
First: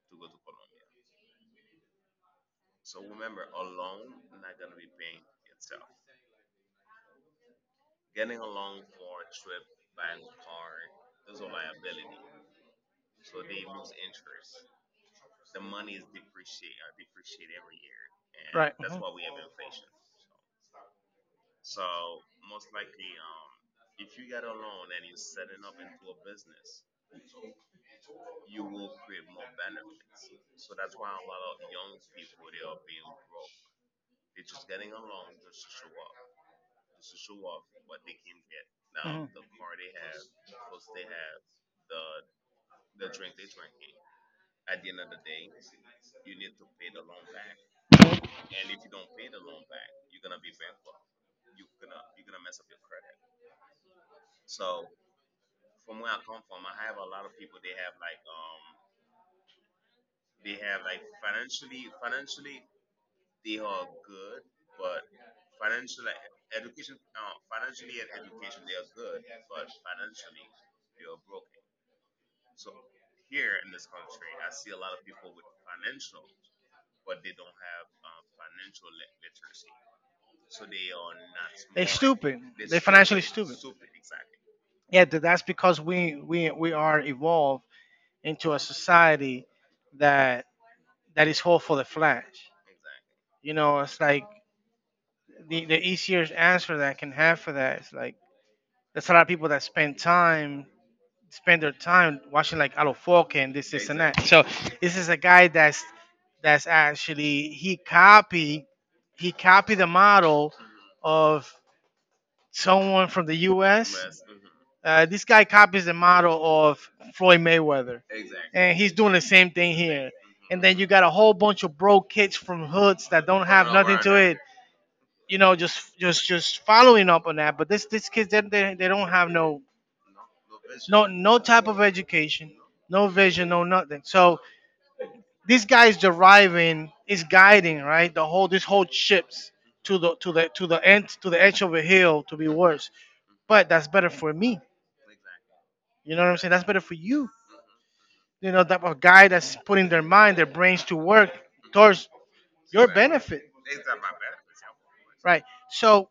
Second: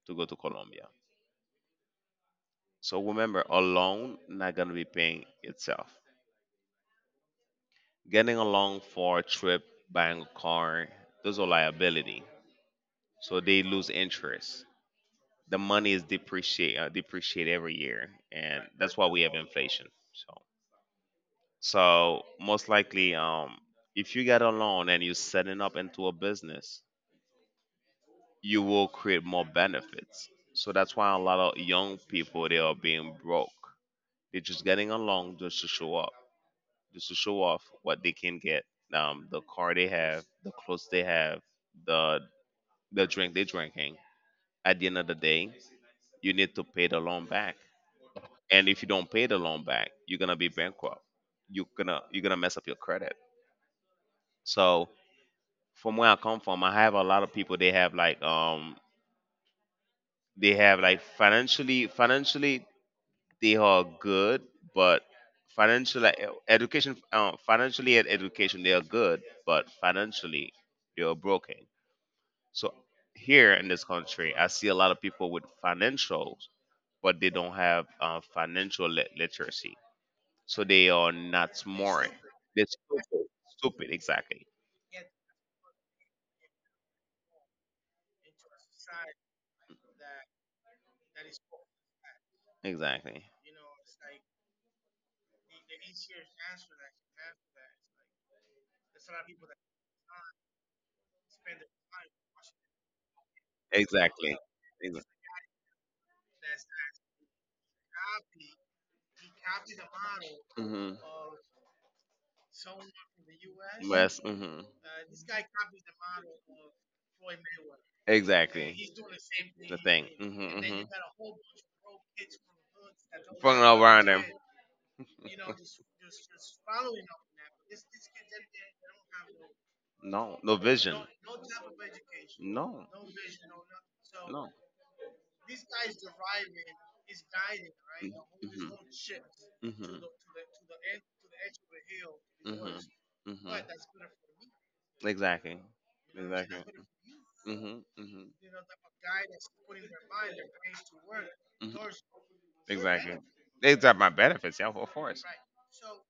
Speaker 1: to go to Colombia. So remember, a loan not gonna be paying itself. Getting a loan for a trip, buying a car, those are liability, so they lose interest. The money is depreciate every year, and
Speaker 2: Right.
Speaker 1: that's
Speaker 2: Mhm.
Speaker 1: why we have inflation. So, so most likely, if you get a loan and you're setting up into a business, you will create more benefits. So that's why a lot of young people they are being broke. They're just getting a loan just to show up, just to show off what they can get,
Speaker 2: Hmm.
Speaker 1: the car they have, the clothes they have, the the drink they're drinking. At the end of the day, you need to pay the loan back, and if you don't pay the loan back you're gonna be bankrupt. You're gonna mess up your credit. So from where I come from I have a lot of people they have like financially they are good, but financial e- education financially and education they are good but financially they are broken. So here in this country I see a lot of people with financials, but they don't have literacy, so they are not
Speaker 2: They're
Speaker 1: smart.
Speaker 2: stupid. They're
Speaker 1: They're
Speaker 2: They're financially
Speaker 1: stupid.
Speaker 2: stupid.
Speaker 1: Stupid, exactly,
Speaker 2: Yeah, th- that's because we are evolved into a society that that is whole for the flash.
Speaker 1: exactly,
Speaker 2: You know, it's like the easiest answer that I can have for that is like there's a lot of people that spend time spend their time watching like Alofoque and this, and that.
Speaker 1: exactly.
Speaker 2: Exactly. So this is a guy that's actually he copied the model
Speaker 1: Mm-hmm.
Speaker 2: of someone from the
Speaker 1: West,
Speaker 2: U.S.
Speaker 1: hmm
Speaker 2: This guy copies the model of Floyd Mayweather, and
Speaker 1: exactly.
Speaker 2: he's doing the same thing
Speaker 1: The thing.
Speaker 2: here.
Speaker 1: Mm-hmm,
Speaker 2: And then you got a
Speaker 1: hmm.
Speaker 2: whole bunch of bro kids from hoods that don't
Speaker 1: Fucking
Speaker 2: have
Speaker 1: all
Speaker 2: nothing
Speaker 1: around
Speaker 2: to
Speaker 1: them.
Speaker 2: it, you know, just following up on that. But this kids they they don't have no
Speaker 1: No, no vision.
Speaker 2: no no type of education,
Speaker 1: No.
Speaker 2: no vision, no nothing. So
Speaker 1: No.
Speaker 2: this guy is deriving, is guiding, right? The whole this
Speaker 1: Mm-hmm.
Speaker 2: whole ships to
Speaker 1: Mm-hmm.
Speaker 2: the to the to the end to the edge of a hill to be worse.
Speaker 1: Mm-hmm. Mm-hmm.
Speaker 2: But that's better for me.
Speaker 1: Exactly.
Speaker 2: You know what I'm saying?
Speaker 1: Exactly.
Speaker 2: That's better for you.
Speaker 1: Hmm. Hmm.
Speaker 2: You know that a guy that's putting their mind, their brains to work
Speaker 1: Hmm.
Speaker 2: towards your
Speaker 1: Exactly.
Speaker 2: benefit,
Speaker 1: These are my benefits, yeah, of course.
Speaker 2: right? So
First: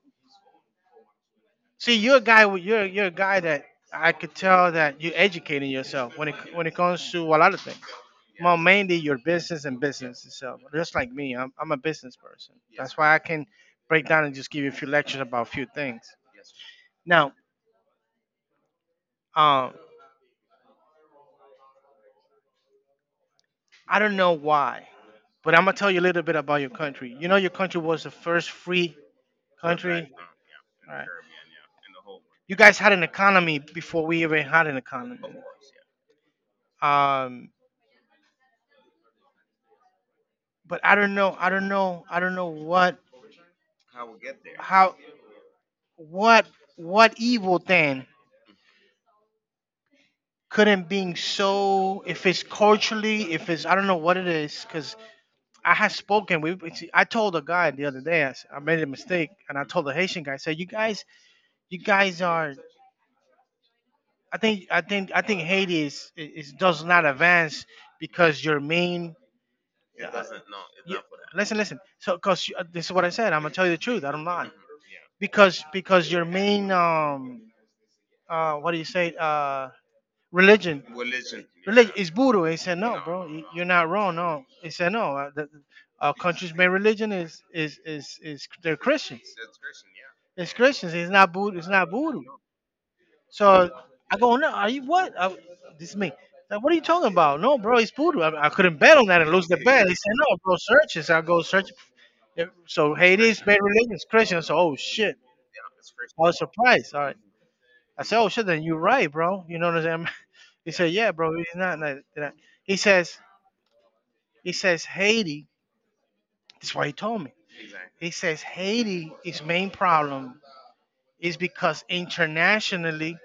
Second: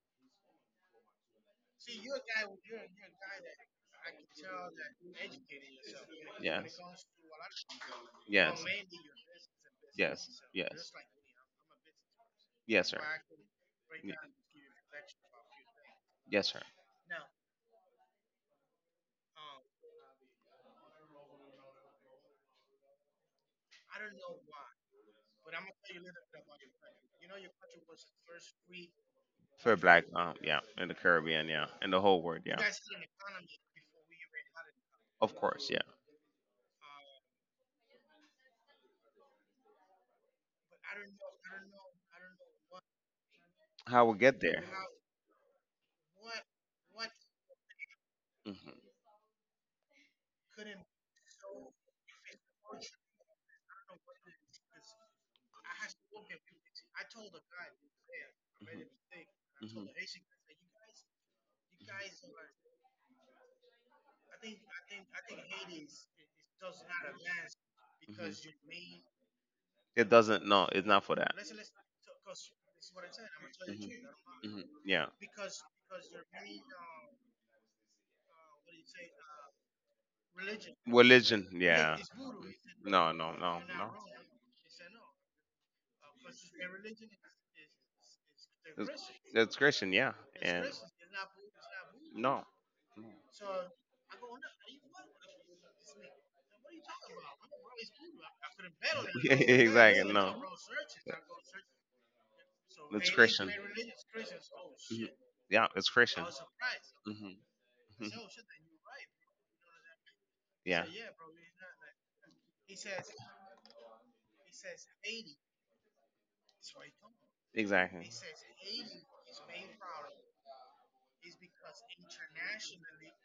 Speaker 2: see, you're a guy with- you're a guy that I could tell that you're educating yourself when it
Speaker 1: Yes.
Speaker 2: comes to a lot of things. Well,
Speaker 1: Yes.
Speaker 2: mainly your business and business
Speaker 1: Yes.
Speaker 2: itself.
Speaker 1: Yes.
Speaker 2: Just like me, I'm a business person.
Speaker 1: Yes,
Speaker 2: That's
Speaker 1: sir.
Speaker 2: why I can break down and just give you a few lectures about a few things.
Speaker 1: Yes, sir.
Speaker 2: Now, um, I don't know why, but I'm gonna tell you a little bit about your country. You know, your country was the first free
Speaker 1: For black,
Speaker 2: country.
Speaker 1: yeah, in
Speaker 2: All
Speaker 1: the
Speaker 2: right.
Speaker 1: Caribbean, yeah, in the whole world,
Speaker 2: You
Speaker 1: yeah.
Speaker 2: guys had an economy before we even had an economy.
Speaker 1: Of course. Yeah.
Speaker 2: Um, but I don't know. I don't know. I don't know what.
Speaker 1: How we get there?
Speaker 2: How what what evil thing
Speaker 1: Hmm.
Speaker 2: couldn't being so if it's culturally if it's I don't know what it is because I had spoken we I told a guy the other day s- I made a mistake and I told the
Speaker 1: Hmm.
Speaker 2: Haitian guy I said you guys are I think Haiti is does not advance
Speaker 1: Hmm.
Speaker 2: because your main
Speaker 1: It
Speaker 2: uh,
Speaker 1: doesn't. No, it's
Speaker 2: you,
Speaker 1: not for that.
Speaker 2: listen so because this is what I said, I'm gonna tell you the truth, I don't
Speaker 1: Hmm.
Speaker 2: lie
Speaker 1: Hmm. Yeah,
Speaker 2: because your main uh, what do you say, uh, religion.
Speaker 1: religion.
Speaker 2: Religion
Speaker 1: Yeah.
Speaker 2: is voodoo. He said, no, no,
Speaker 1: No,
Speaker 2: bro,
Speaker 1: no,
Speaker 2: y-
Speaker 1: no,
Speaker 2: you're not
Speaker 1: no.
Speaker 2: wrong. No, he said, no. The, our country's main religion is they're Christians.
Speaker 1: It's Christian, yeah.
Speaker 2: It's
Speaker 1: And
Speaker 2: Christians. It's not voodoo. It's not voodoo.
Speaker 1: no.
Speaker 2: So I go, no, are you what? This is me. Like,
Speaker 1: No.
Speaker 2: what are you talking about? No, bro, it's voodoo. I couldn't bet on that and lose the bet. He said,
Speaker 1: exactly, no.
Speaker 2: no, bro, search it. So I go search it. So
Speaker 1: It's
Speaker 2: Haiti's
Speaker 1: Christian.
Speaker 2: main religion is Christian. So oh
Speaker 1: Mhm.
Speaker 2: shit.
Speaker 1: Yeah, it's
Speaker 2: Yeah, I
Speaker 1: Christian.
Speaker 2: was surprised. All right.
Speaker 1: Hmm.
Speaker 2: I said, oh shit, then you're right, bro. You know what I'm saying? He. Yeah,
Speaker 1: Yeah,
Speaker 2: said, "Yeah, bro, he's not." Not not. He says, "He says Haiti." That's why he told me.
Speaker 1: exactly.
Speaker 2: He says Haiti is main problem is because internationally,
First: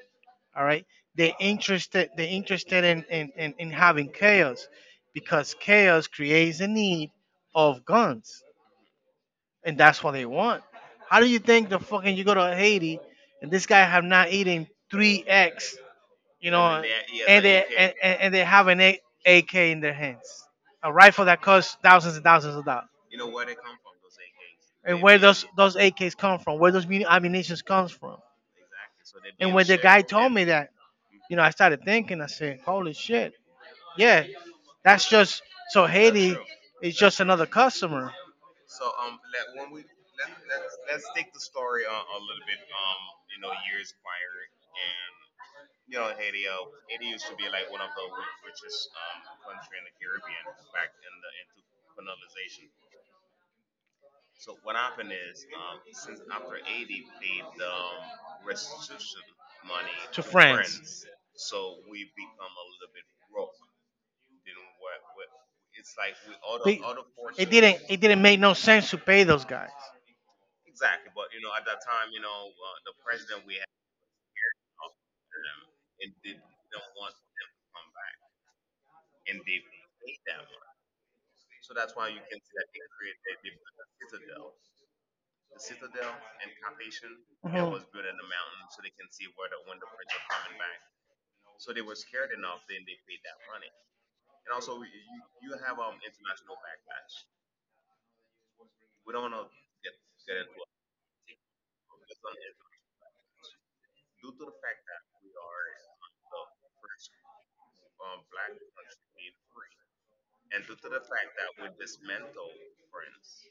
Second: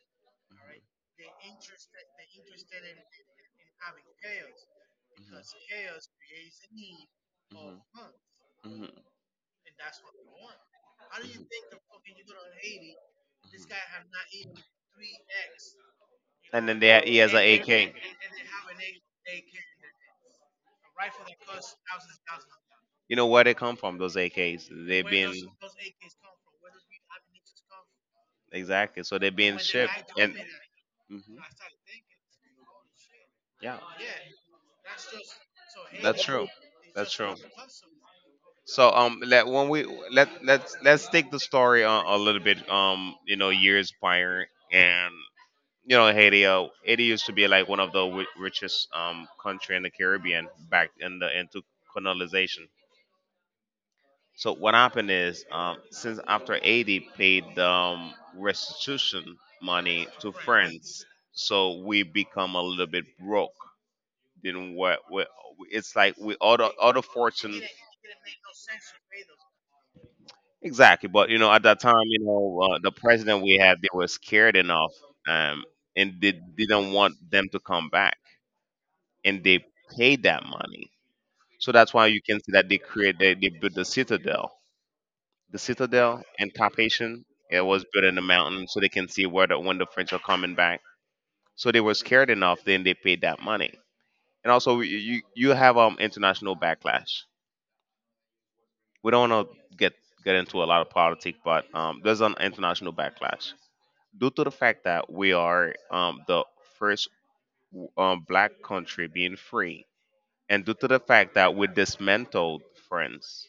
Speaker 2: all right, they interested in in having chaos because chaos creates a need of guns,
Speaker 1: Hmm. Hmm.
Speaker 2: and that's what they want. How do you think the fucking you go to Haiti and this guy have not eaten 3 eggs, you
Speaker 1: And then
Speaker 2: know,
Speaker 1: he has an
Speaker 2: and they
Speaker 1: AK.
Speaker 2: and, and they have an A- AK in their hands, a rifle that costs thousands and thousands of dollars.
Speaker 1: You know where they come from? Those AKs.
Speaker 2: And
Speaker 1: They've
Speaker 2: where
Speaker 1: been.
Speaker 2: those AKs come from, where those muni- ammunitions comes from.
Speaker 1: Exactly. So they're
Speaker 2: And
Speaker 1: being
Speaker 2: when the guy
Speaker 1: shipped,
Speaker 2: told
Speaker 1: and
Speaker 2: me that, you
Speaker 1: mhm,
Speaker 2: know, I started thinking. I said, "Holy shit,
Speaker 1: yeah,
Speaker 2: yeah, that's just so that's
Speaker 1: that's
Speaker 2: Haiti is
Speaker 1: true.
Speaker 2: that's
Speaker 1: That's
Speaker 2: just true.
Speaker 1: true.
Speaker 2: Another customer."
Speaker 1: So let's take the story a little bit you know, years prior, and you know, Haiti used to be like one of the richest country in the Caribbean back in the into colonization. So what happened is since after Haiti paid restitution money
Speaker 2: To
Speaker 1: to
Speaker 2: France.
Speaker 1: France, so we become a little bit broke. What it's like with all the
Speaker 2: Be-
Speaker 1: other
Speaker 2: it
Speaker 1: fortune
Speaker 2: didn't. It didn't make no sense to pay those guys.
Speaker 1: exactly. But you know at that time you know the president we had they were scared enough um, and they didn't want them to come back, and they paid that money. So that's why you can see that they built the citadel, the
Speaker 2: And
Speaker 1: citadel and
Speaker 2: that.
Speaker 1: Carpathian. It
Speaker 2: Mhm, was
Speaker 1: was
Speaker 2: in
Speaker 1: built in the
Speaker 2: the mountain
Speaker 1: mountain so they can see where the when
Speaker 2: range
Speaker 1: the French are
Speaker 2: of
Speaker 1: coming
Speaker 2: coming back.
Speaker 1: back. So they were scared enough then they paid that money. And also you have international backlash. We don't want to get into a lot of politics, but there's an international backlash due to the fact that we are the first black country being free, and due to the fact that we dismantled France,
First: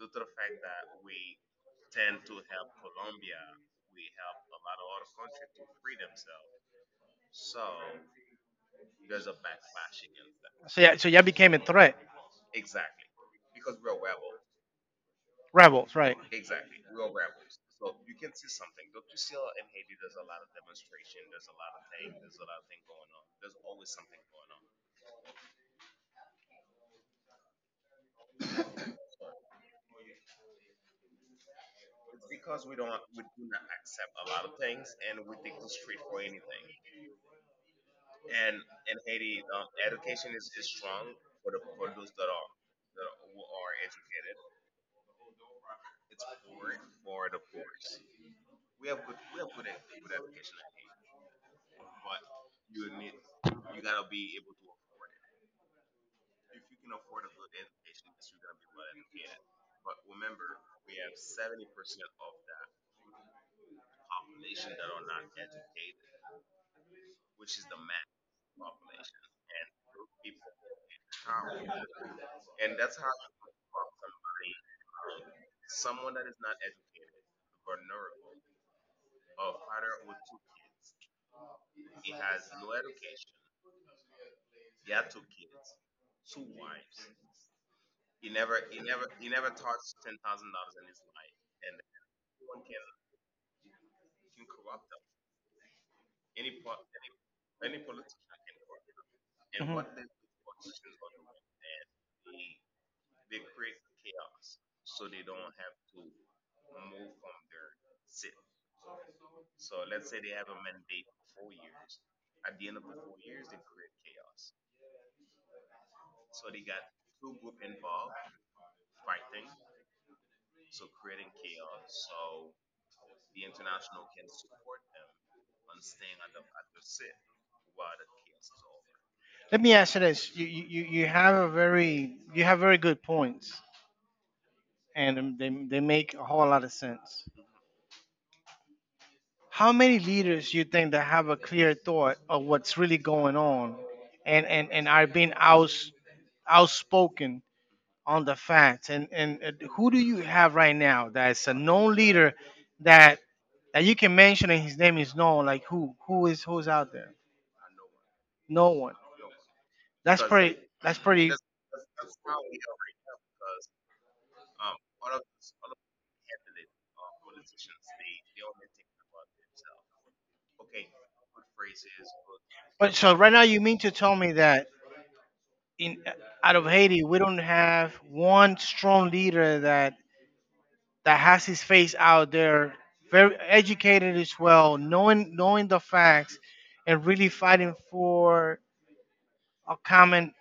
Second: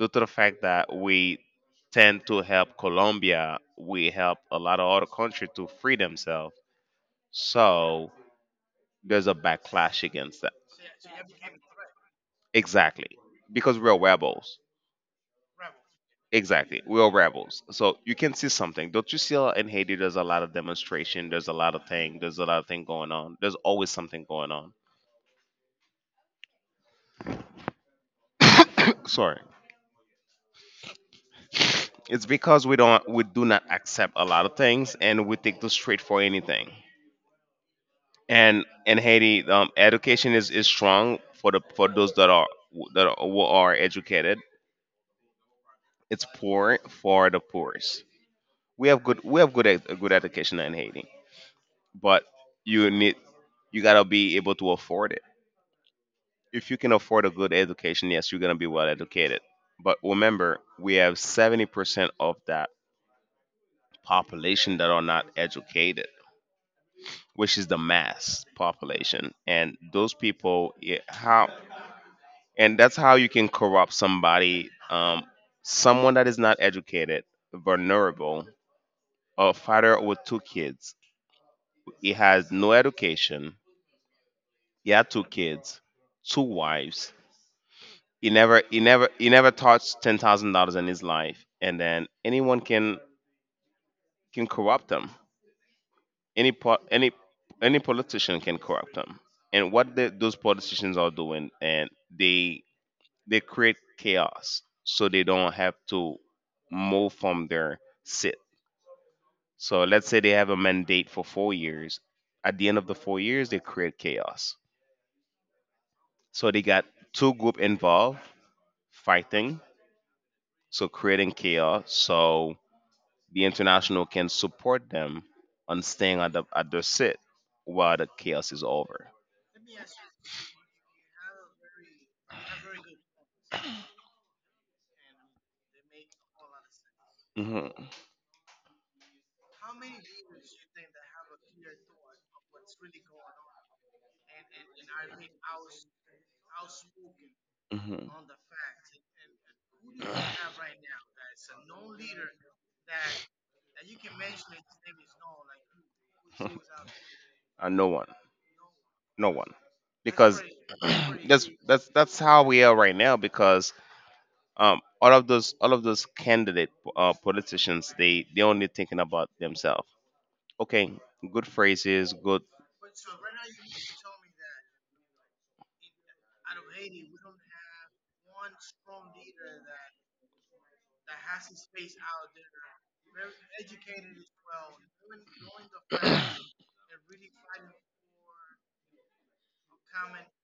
Speaker 1: due to the fact that we tend to help Colombia, we help a lot of other countries to free themselves. So there's a backlash against that.
Speaker 2: So yeah. So y'all became a threat.
Speaker 1: Exactly, because we're rebels.
Speaker 2: Rebels, right?
Speaker 1: Exactly. We're rebels. So you can see something. Don't you see in Haiti there's a lot of demonstration, there's a lot of thing, there's a lot of thing going on. There's always something going on. Sorry. It's because we do not accept a lot of things and we take the straight for anything. And in Haiti, education is strong for the for those who are educated. It's poor for the poorest. We have good education in Haiti, but you need you gotta be able to afford it. If you can afford a good education, yes, you're going to be well educated. But remember, we have 70% of that population that are not educated, which is the mass population. And those people, yeah, how, and that's how you can corrupt somebody, someone that is not educated, vulnerable, a father with two kids. He has no education. He had two kids, two wives. He never touched $10,000 in his life, and then anyone can corrupt them. Any any politician can corrupt them.
Speaker 2: And.
Speaker 1: And
Speaker 2: Mhm,
Speaker 1: what
Speaker 2: what they.
Speaker 1: the, those politicians are doing, and they create chaos so they don't have to move from their sit. So let's say they have a mandate for 4 years. At the end of the 4 years, they create chaos. So they got two group involved fighting, so creating chaos. So the international can support them on staying at their sit while the chaos is over.
Speaker 2: Let me ask you this: you have a very you have very good points, and they make a whole lot of sense.
Speaker 1: Hmm.
Speaker 2: How many leaders you think that have a clear thought of what's really going on, and are being outs outspoken
Speaker 1: Hmm.
Speaker 2: on the facts and, who do you have right now that's a known leader that that you can mention and his name is known like who is who's out there.
Speaker 1: And no one,
Speaker 2: No one.
Speaker 1: no one,
Speaker 2: that's
Speaker 1: because
Speaker 2: pretty that's pretty
Speaker 1: that's how we are right now. Because all of those candidate politicians, they only thinking about themselves. Okay, good phrases, good
Speaker 2: But so right now you mean to tell me that in out of Haiti we don't have one strong leader that that has his face out there, very educated as well, knowing the facts and really fighting for a common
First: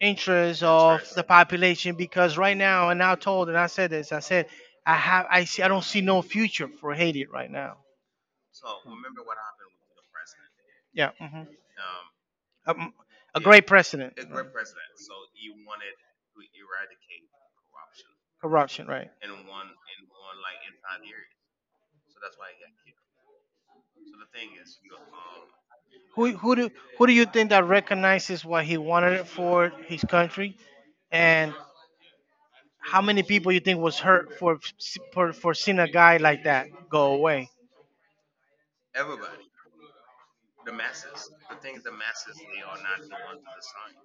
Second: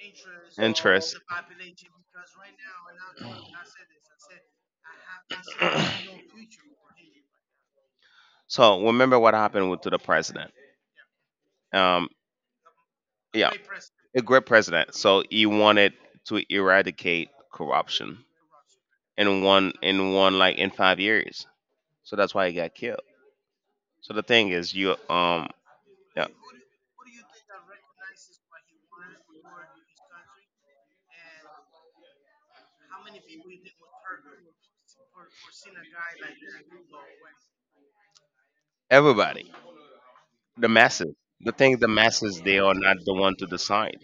Speaker 2: interest of the
Speaker 1: interests.
Speaker 2: Interesting population, because right now and I told and I said this I said I have I see I don't see no future for Haiti right now.
Speaker 1: So remember what happened to the president.
Speaker 2: Yeah. Hmm.
Speaker 1: Um,
Speaker 2: um, a
Speaker 1: yeah,
Speaker 2: great president,
Speaker 1: a great president. So he wanted to eradicate corruption
Speaker 2: corruption, right?
Speaker 1: in one like in 5 years. So that's why he got killed. So the thing is, you yeah,
Speaker 2: Who who do who do you think that recognizes what he wanted it for his country, and how many people you think was hurt for for seeing a guy like that go away?
Speaker 1: everybody, the masses. The masses, they are not the one to decide.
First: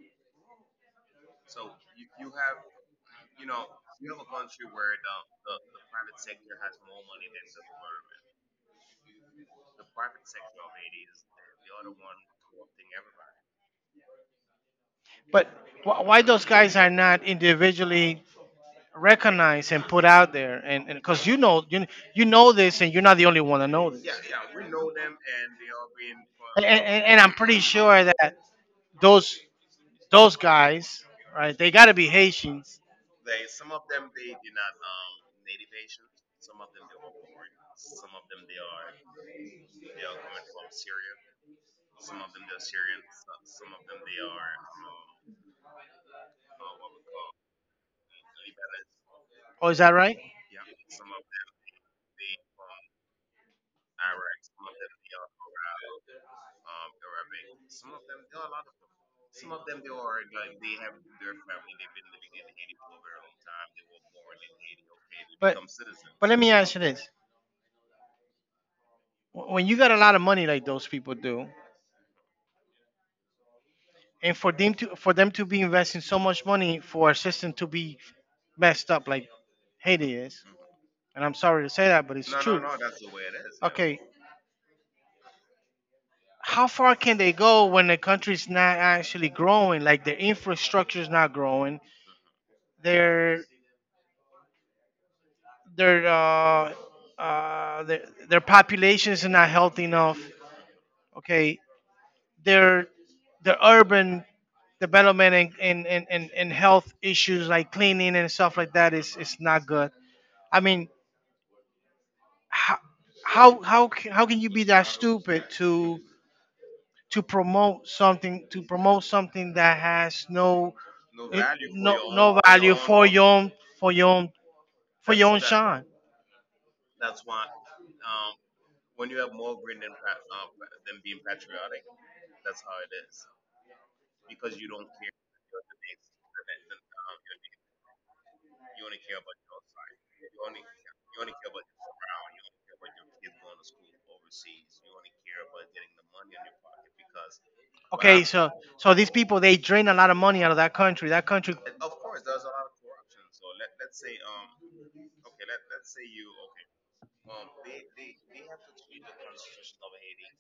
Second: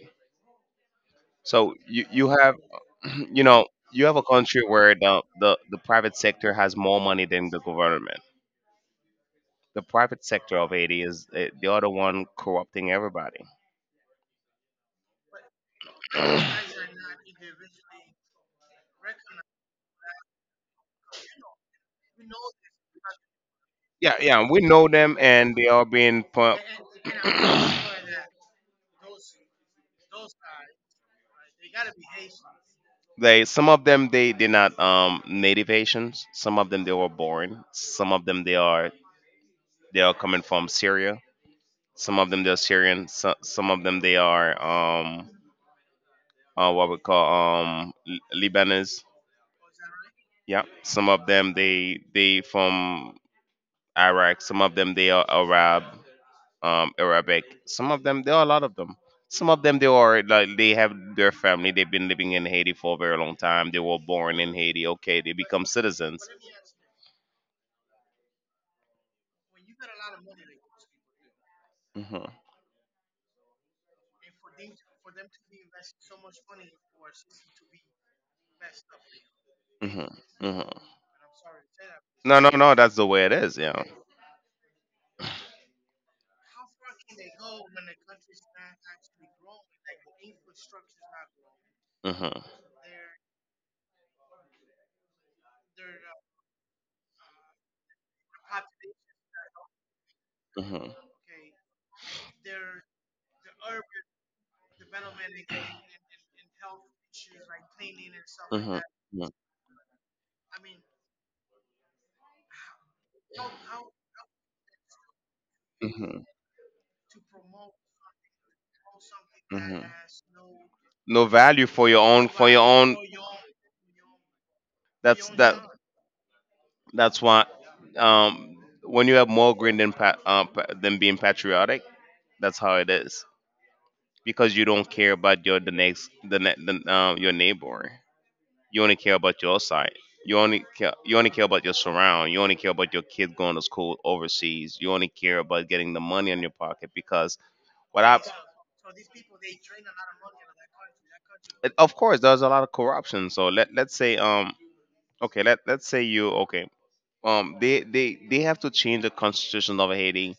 Speaker 1: So you have, you know, you have a country where the private sector has more money than the government. The private sector of Haiti is they are the other one corrupting everybody.
Speaker 2: But wh- why those guys are not individually recognize and put out there and because you know you, you know this and you're not the only one that knows this
Speaker 1: Yeah, yeah, we know them, and they are being. Pu-
Speaker 2: and I'm pretty sure that those those guys, right, they got to be Haitians.
Speaker 1: they some of them they're not native Haitians. Some of them they were born. Some of them they are coming from Syria. Some of them they're Syrian. So, some of them they are what we call Lebanese.
Speaker 2: Oh, is that right?
Speaker 1: Yeah. Some of them they from Iraq. Some of them they are Arab. Arabic. Some of them, there are a lot of them. Some of them, they are like they have their family. They've been living in Haiti for a very long time. They were born in Haiti. Okay, they
Speaker 2: but
Speaker 1: become citizens.
Speaker 2: but let me ask you this: when you got a lot of money like those people do
Speaker 1: Hmm.
Speaker 2: and for them to be investing so much money for a system to be messed up like
Speaker 1: Hmm.
Speaker 2: Haiti is
Speaker 1: Hmm.
Speaker 2: and I'm sorry to say that but it's
Speaker 1: No, no,
Speaker 2: true.
Speaker 1: no. That's the way it is. Yeah.
Speaker 2: Okay, how far can they go when the country's not actually growing? Like their infrastructure's not growing.
Speaker 1: Hmm.
Speaker 2: Their their uh, their their populations are not healthy enough.
Speaker 1: Hmm.
Speaker 2: Okay, their their urban development and and health issues like cleaning and stuff like
Speaker 1: Mhm,
Speaker 2: that is not good. I mean, how how can you be that stupid
Speaker 1: mhm, mhm,
Speaker 2: to promote something that
Speaker 1: mhm.
Speaker 2: has no
Speaker 1: No
Speaker 2: it,
Speaker 1: value for
Speaker 2: no
Speaker 1: your
Speaker 2: no value
Speaker 1: own.
Speaker 2: for your own for your own for
Speaker 1: That's
Speaker 2: your own
Speaker 1: that.
Speaker 2: shine.
Speaker 1: That's why. Um, when you have more green than than being patriotic, that's how it is because you don't care about your the next the, ne- the your neighbor. You only care about your side. You only care about your surround. You only care about your kid going to school overseas. You only care about getting the money in your pocket because what
Speaker 2: Okay,
Speaker 1: I
Speaker 2: wow, so so these people they drain a lot of money out of that country. That country
Speaker 1: of course there's a lot of corruption. So let let's say okay let let's say you okay they have to change the constitution of Haiti.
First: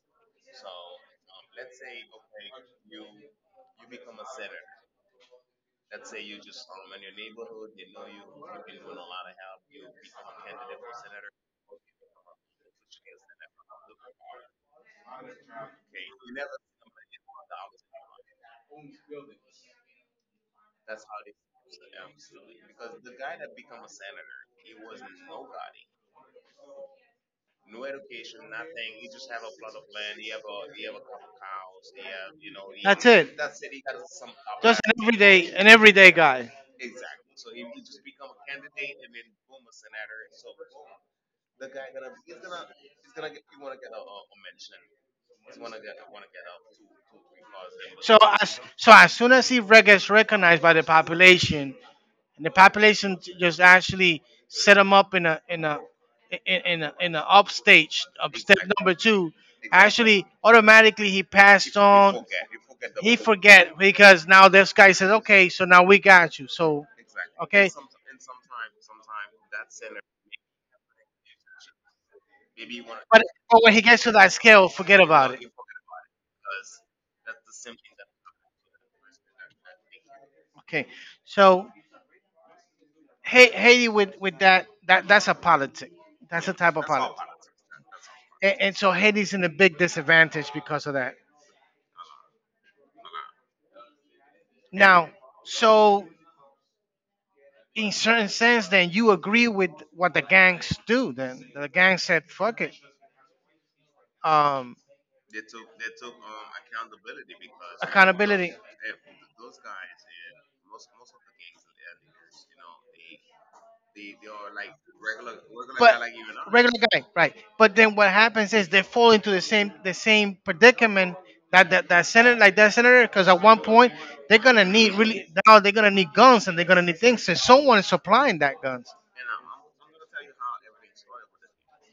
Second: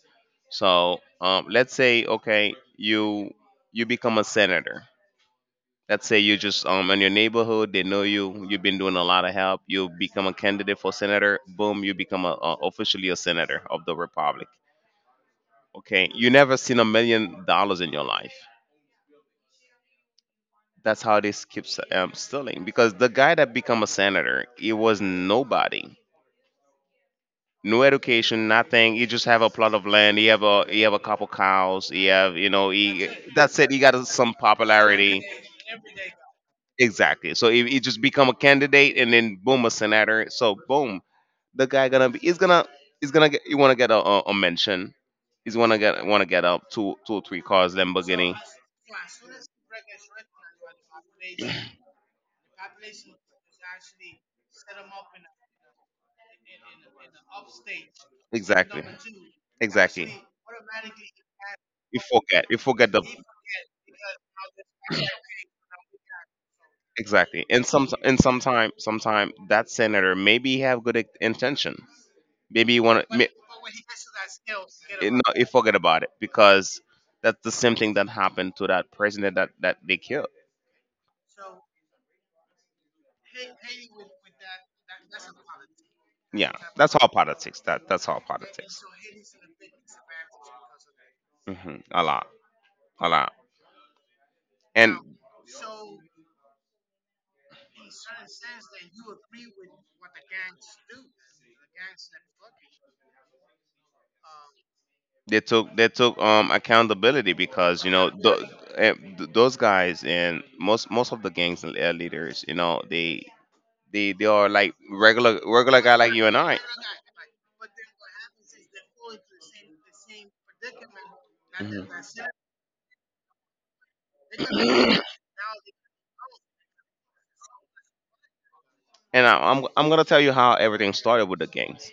Speaker 1: So let's say okay you become a senator. Let's say you just in your neighborhood, they know you. You've been doing a lot of help. You become a candidate for senator. Boom, you become a officially a senator of the republic. Okay, you never seen $1 million in your life. That's how this keeps stealing because the guy that become a senator, he was nobody, no education, nothing. He just have a plot of land. He have a couple cows. He have, you know,
Speaker 2: that's
Speaker 1: he
Speaker 2: it.
Speaker 1: that's it. He got some
Speaker 2: Just
Speaker 1: popularity.
Speaker 2: an everyday guy.
Speaker 1: Exactly. So it just become a candidate and then boom, a senator. So boom, the guy gonna be is gonna get you wanna get a mention. He's wanna get up two or three cars, Lamborghini.
Speaker 2: So as soon as he re- gets recognized by the population, and the population j- just actually set them up in a in a, in a upstage up step
Speaker 1: Exactly.
Speaker 2: number two.
Speaker 1: Exactly.
Speaker 2: Actually, automatically he passed
Speaker 1: You
Speaker 2: on.
Speaker 1: forget. You forget the
Speaker 2: He forget because now this guy says, okay, so now we got you. So
Speaker 1: exactly. And
Speaker 2: okay,
Speaker 1: sometime that senator maybe have good intention. Maybe you wanna
Speaker 2: but,
Speaker 1: may-
Speaker 2: but when he gets to that scale, forget
Speaker 1: Eh, no,
Speaker 2: about it.
Speaker 1: you forget about it because that's the same thing that happened to that president that they killed.
Speaker 2: Okay, so Ha- Haiti with that that that's a politic. That's
Speaker 1: Yeah,
Speaker 2: a type of
Speaker 1: that's all
Speaker 2: politic,
Speaker 1: politics. That that's all
Speaker 2: and
Speaker 1: politics.
Speaker 2: so Haiti's in a big disadvantage because of that.
Speaker 1: Hmm. A lot, and
Speaker 2: Now, so in certain sense, then you agree with what the gangs do. Then the gang said, "Fuck it, um,
Speaker 1: they took accountability because you know
Speaker 2: accountability."
Speaker 1: those guys and most of the gangs and leaders, you know, they are like regular guy
Speaker 2: But
Speaker 1: like you and I.
Speaker 2: regular guy, right? But then what happens is they fall into the same predicament that
Speaker 1: Mhm.
Speaker 2: that, that senator like that senator because at one point they're gonna need really now they're gonna need guns and they're gonna need things and someone is supplying that guns.
Speaker 1: And I'm gonna tell you how everything started with the gangs.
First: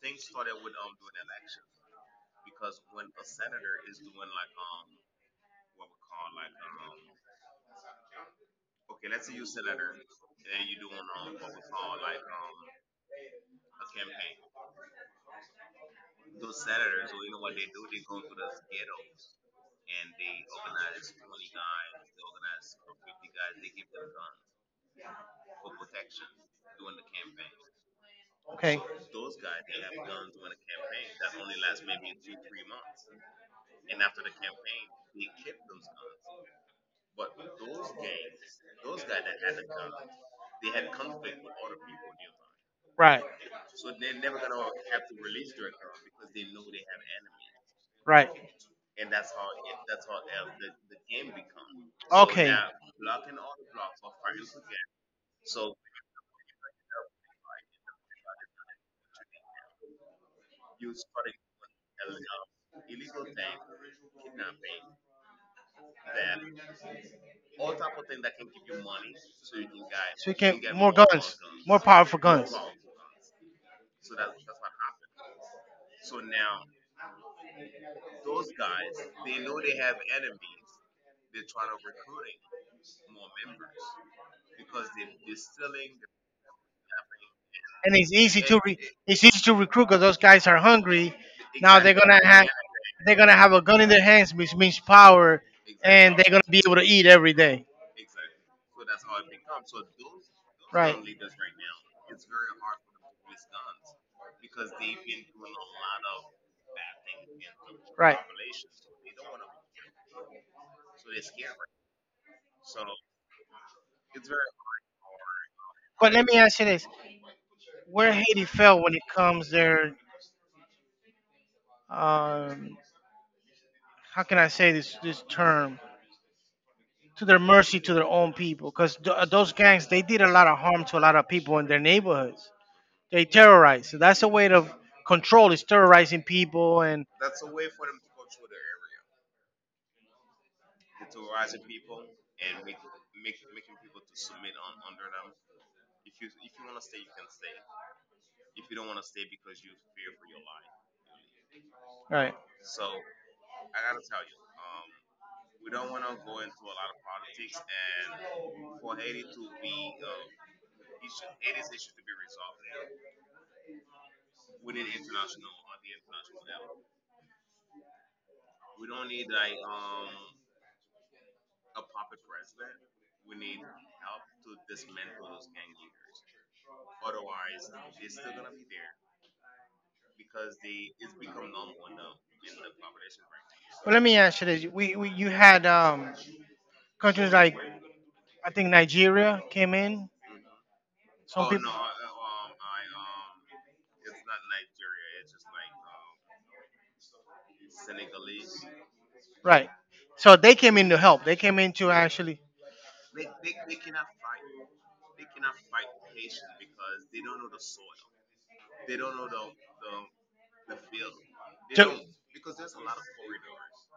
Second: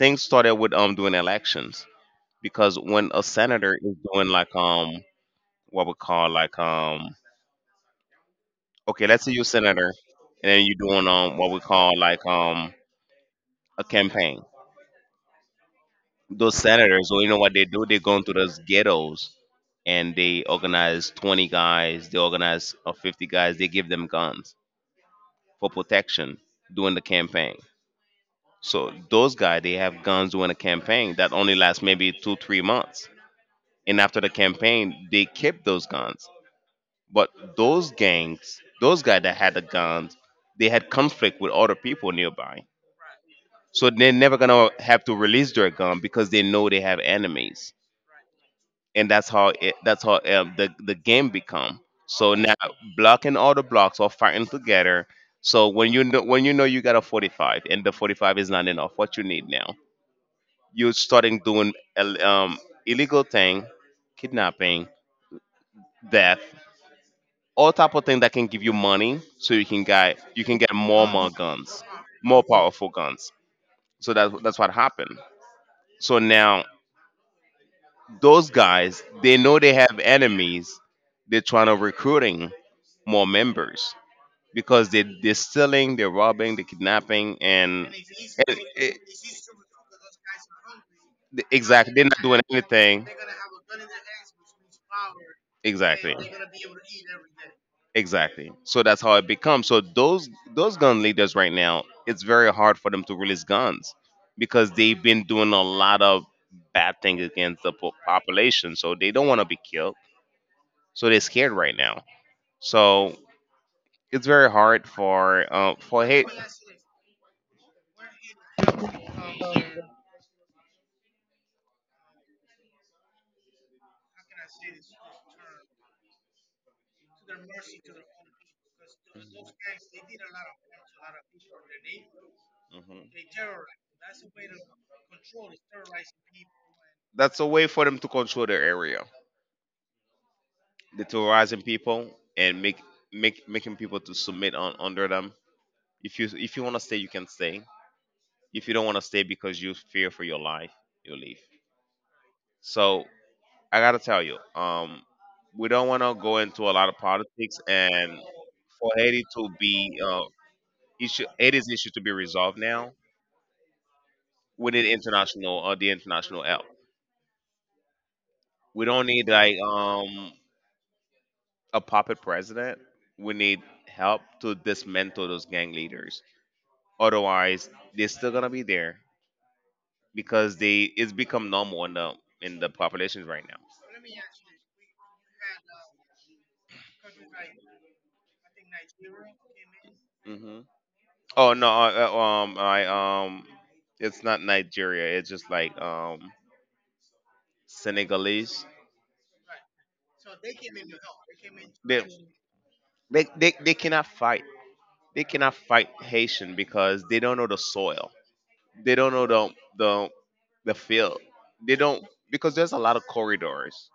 Speaker 1: Things started with doing elections. Because when a senator is doing like what we call like okay let's say you're a senator, and then you're doing what we call like a campaign. Those senators, well, you know what they do, they go into those ghettos and they organize 20 guys, they organize 50 guys, they give them guns for protection during the campaign.
Speaker 2: Okay.
Speaker 1: So those guys they have guns during a campaign that only lasts maybe 2 3 months, and after the campaign they keep those guns. But those gangs, those guys that had the guns, they had conflict with other people nearby.
Speaker 2: Right.
Speaker 1: So they're never gonna have to release their gun because they know they have enemies,
Speaker 2: Right.
Speaker 1: and that's how the game become. So now blocking all the blocks or fighting together. So when you know you got a 45 and the 45 is not enough, what you need now? You're starting doing illegal thing, kidnapping, death. All type of thing that can give you money so you can get more guns, more powerful guns. So that, that's what happened. So now those guys they know they have enemies, they're trying to recruiting more members because they're stealing, they're robbing, they're kidnapping, and
Speaker 2: And it's easy to re-
Speaker 1: it,
Speaker 2: it's easy to recruit because those guys are hungry. Now
Speaker 1: exactly, they're not
Speaker 2: gonna
Speaker 1: doing
Speaker 2: have
Speaker 1: anything.
Speaker 2: they're gonna have a gun in their hands, which means power,
Speaker 1: Exactly.
Speaker 2: and they're gonna be able to eat every day.
Speaker 1: Exactly. So that's how it becomes. So those
Speaker 2: Right,
Speaker 1: gun leaders right now, it's very hard for them to release guns because they've been doing a lot of bad things against the
Speaker 2: right.
Speaker 1: population. So they don't want to be killed. So they're scared right now. So it's very hard for
Speaker 2: But let
Speaker 1: hate.
Speaker 2: me ask you this: where Haiti fell when it comes their um, how can I say this this term to their mercy to their own people because th- those gangs they did a lot of harm to a lot of people in their neighborhoods.
Speaker 1: Mhm.
Speaker 2: They terrorized. So that's a way of control is terrorizing people and
Speaker 1: That's a way for them to control their area, the terrorizing people and make making people to submit on under them. If you want to stay, you can stay. If you don't want to stay because you fear for your life, you leave.
Speaker 2: right.
Speaker 1: So I gotta tell you, we don't want to go into a lot of politics, and for Haiti to be Haiti's issue to be resolved now, we need international the international help. We don't need like a puppet president. We need help to dismantle those gang leaders. Otherwise, they're still gonna be there because they it's become normal in the populations right now.
Speaker 2: But let me ask you this: we you had countries like I think Nigeria came in.
Speaker 1: Mm-hmm.
Speaker 2: Some
Speaker 1: Oh no,
Speaker 2: people
Speaker 1: I um, it's not Nigeria. It's just like Senegalese.
Speaker 2: right. So they came in to help. They came in to
Speaker 1: They,
Speaker 2: actually.
Speaker 1: they cannot fight. They cannot fight Haitian because they don't know the soil. They don't know the the field. They
Speaker 2: To,
Speaker 1: don't, because there's a lot of corridors.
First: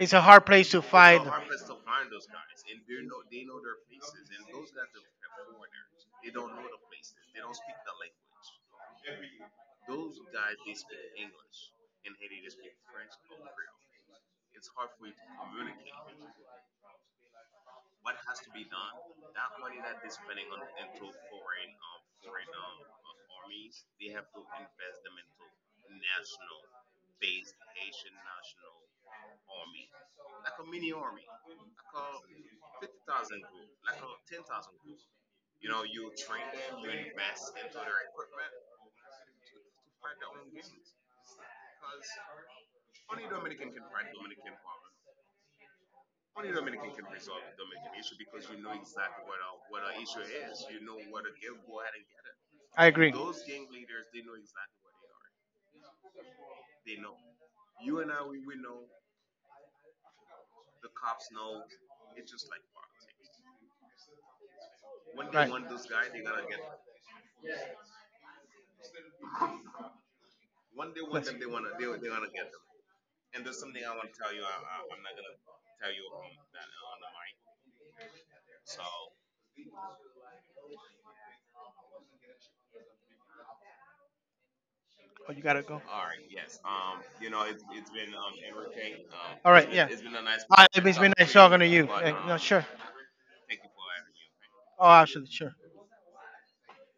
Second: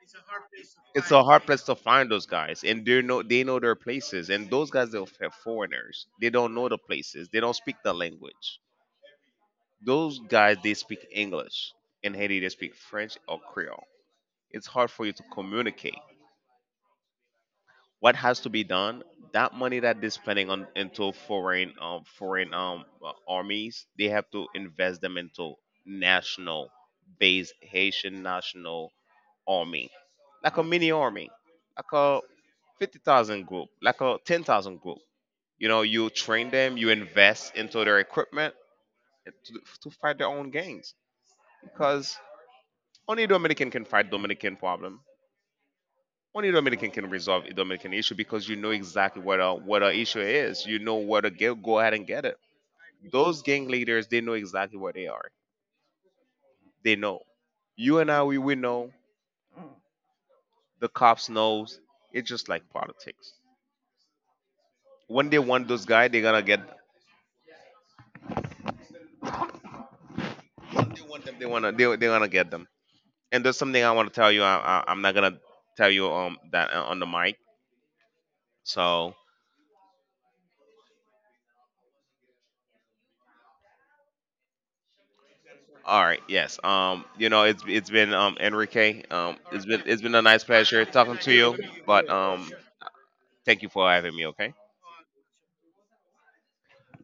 Speaker 2: it's a hard place to it's so
Speaker 1: It's a
Speaker 2: find.
Speaker 1: hard place to find those guys, and they know their places. And those guys they're foreigners. They don't know the places. They don't speak the language. Those guys, they speak English. In Haiti, they speak French or Creole. It's hard for you to communicate. What has to be done? That money that they're spending on into foreign, foreign armies, they have to invest them into national based Haitian national army, like a mini army, like a 50,000 group, like a 10,000 group. You know, you train them, you invest into their equipment to, to fight their own gangs. Because only Dominican can fight Dominican problem. Only Dominican can resolve a Dominican issue because you know exactly what a issue is. You know what to get. Go ahead and get it.
Speaker 2: I agree.
Speaker 1: Those gang leaders, they know exactly what they are. They know. You and I, we know. The cops knows. It's just like politics. When they want those guys, they're
Speaker 2: To,
Speaker 1: gonna get. Want them, they wanna. They're gonna get them. And there's something I want to tell you. I'm not gonna tell you that on the mic. So
Speaker 2: oh, you gotta go.
Speaker 1: all right. Yes. You know, it's been Enrique. It's been a nice pleasure talking to you. But
Speaker 2: Sure.
Speaker 1: thank you for having me. Okay.
Speaker 2: Oh, absolutely. Sure.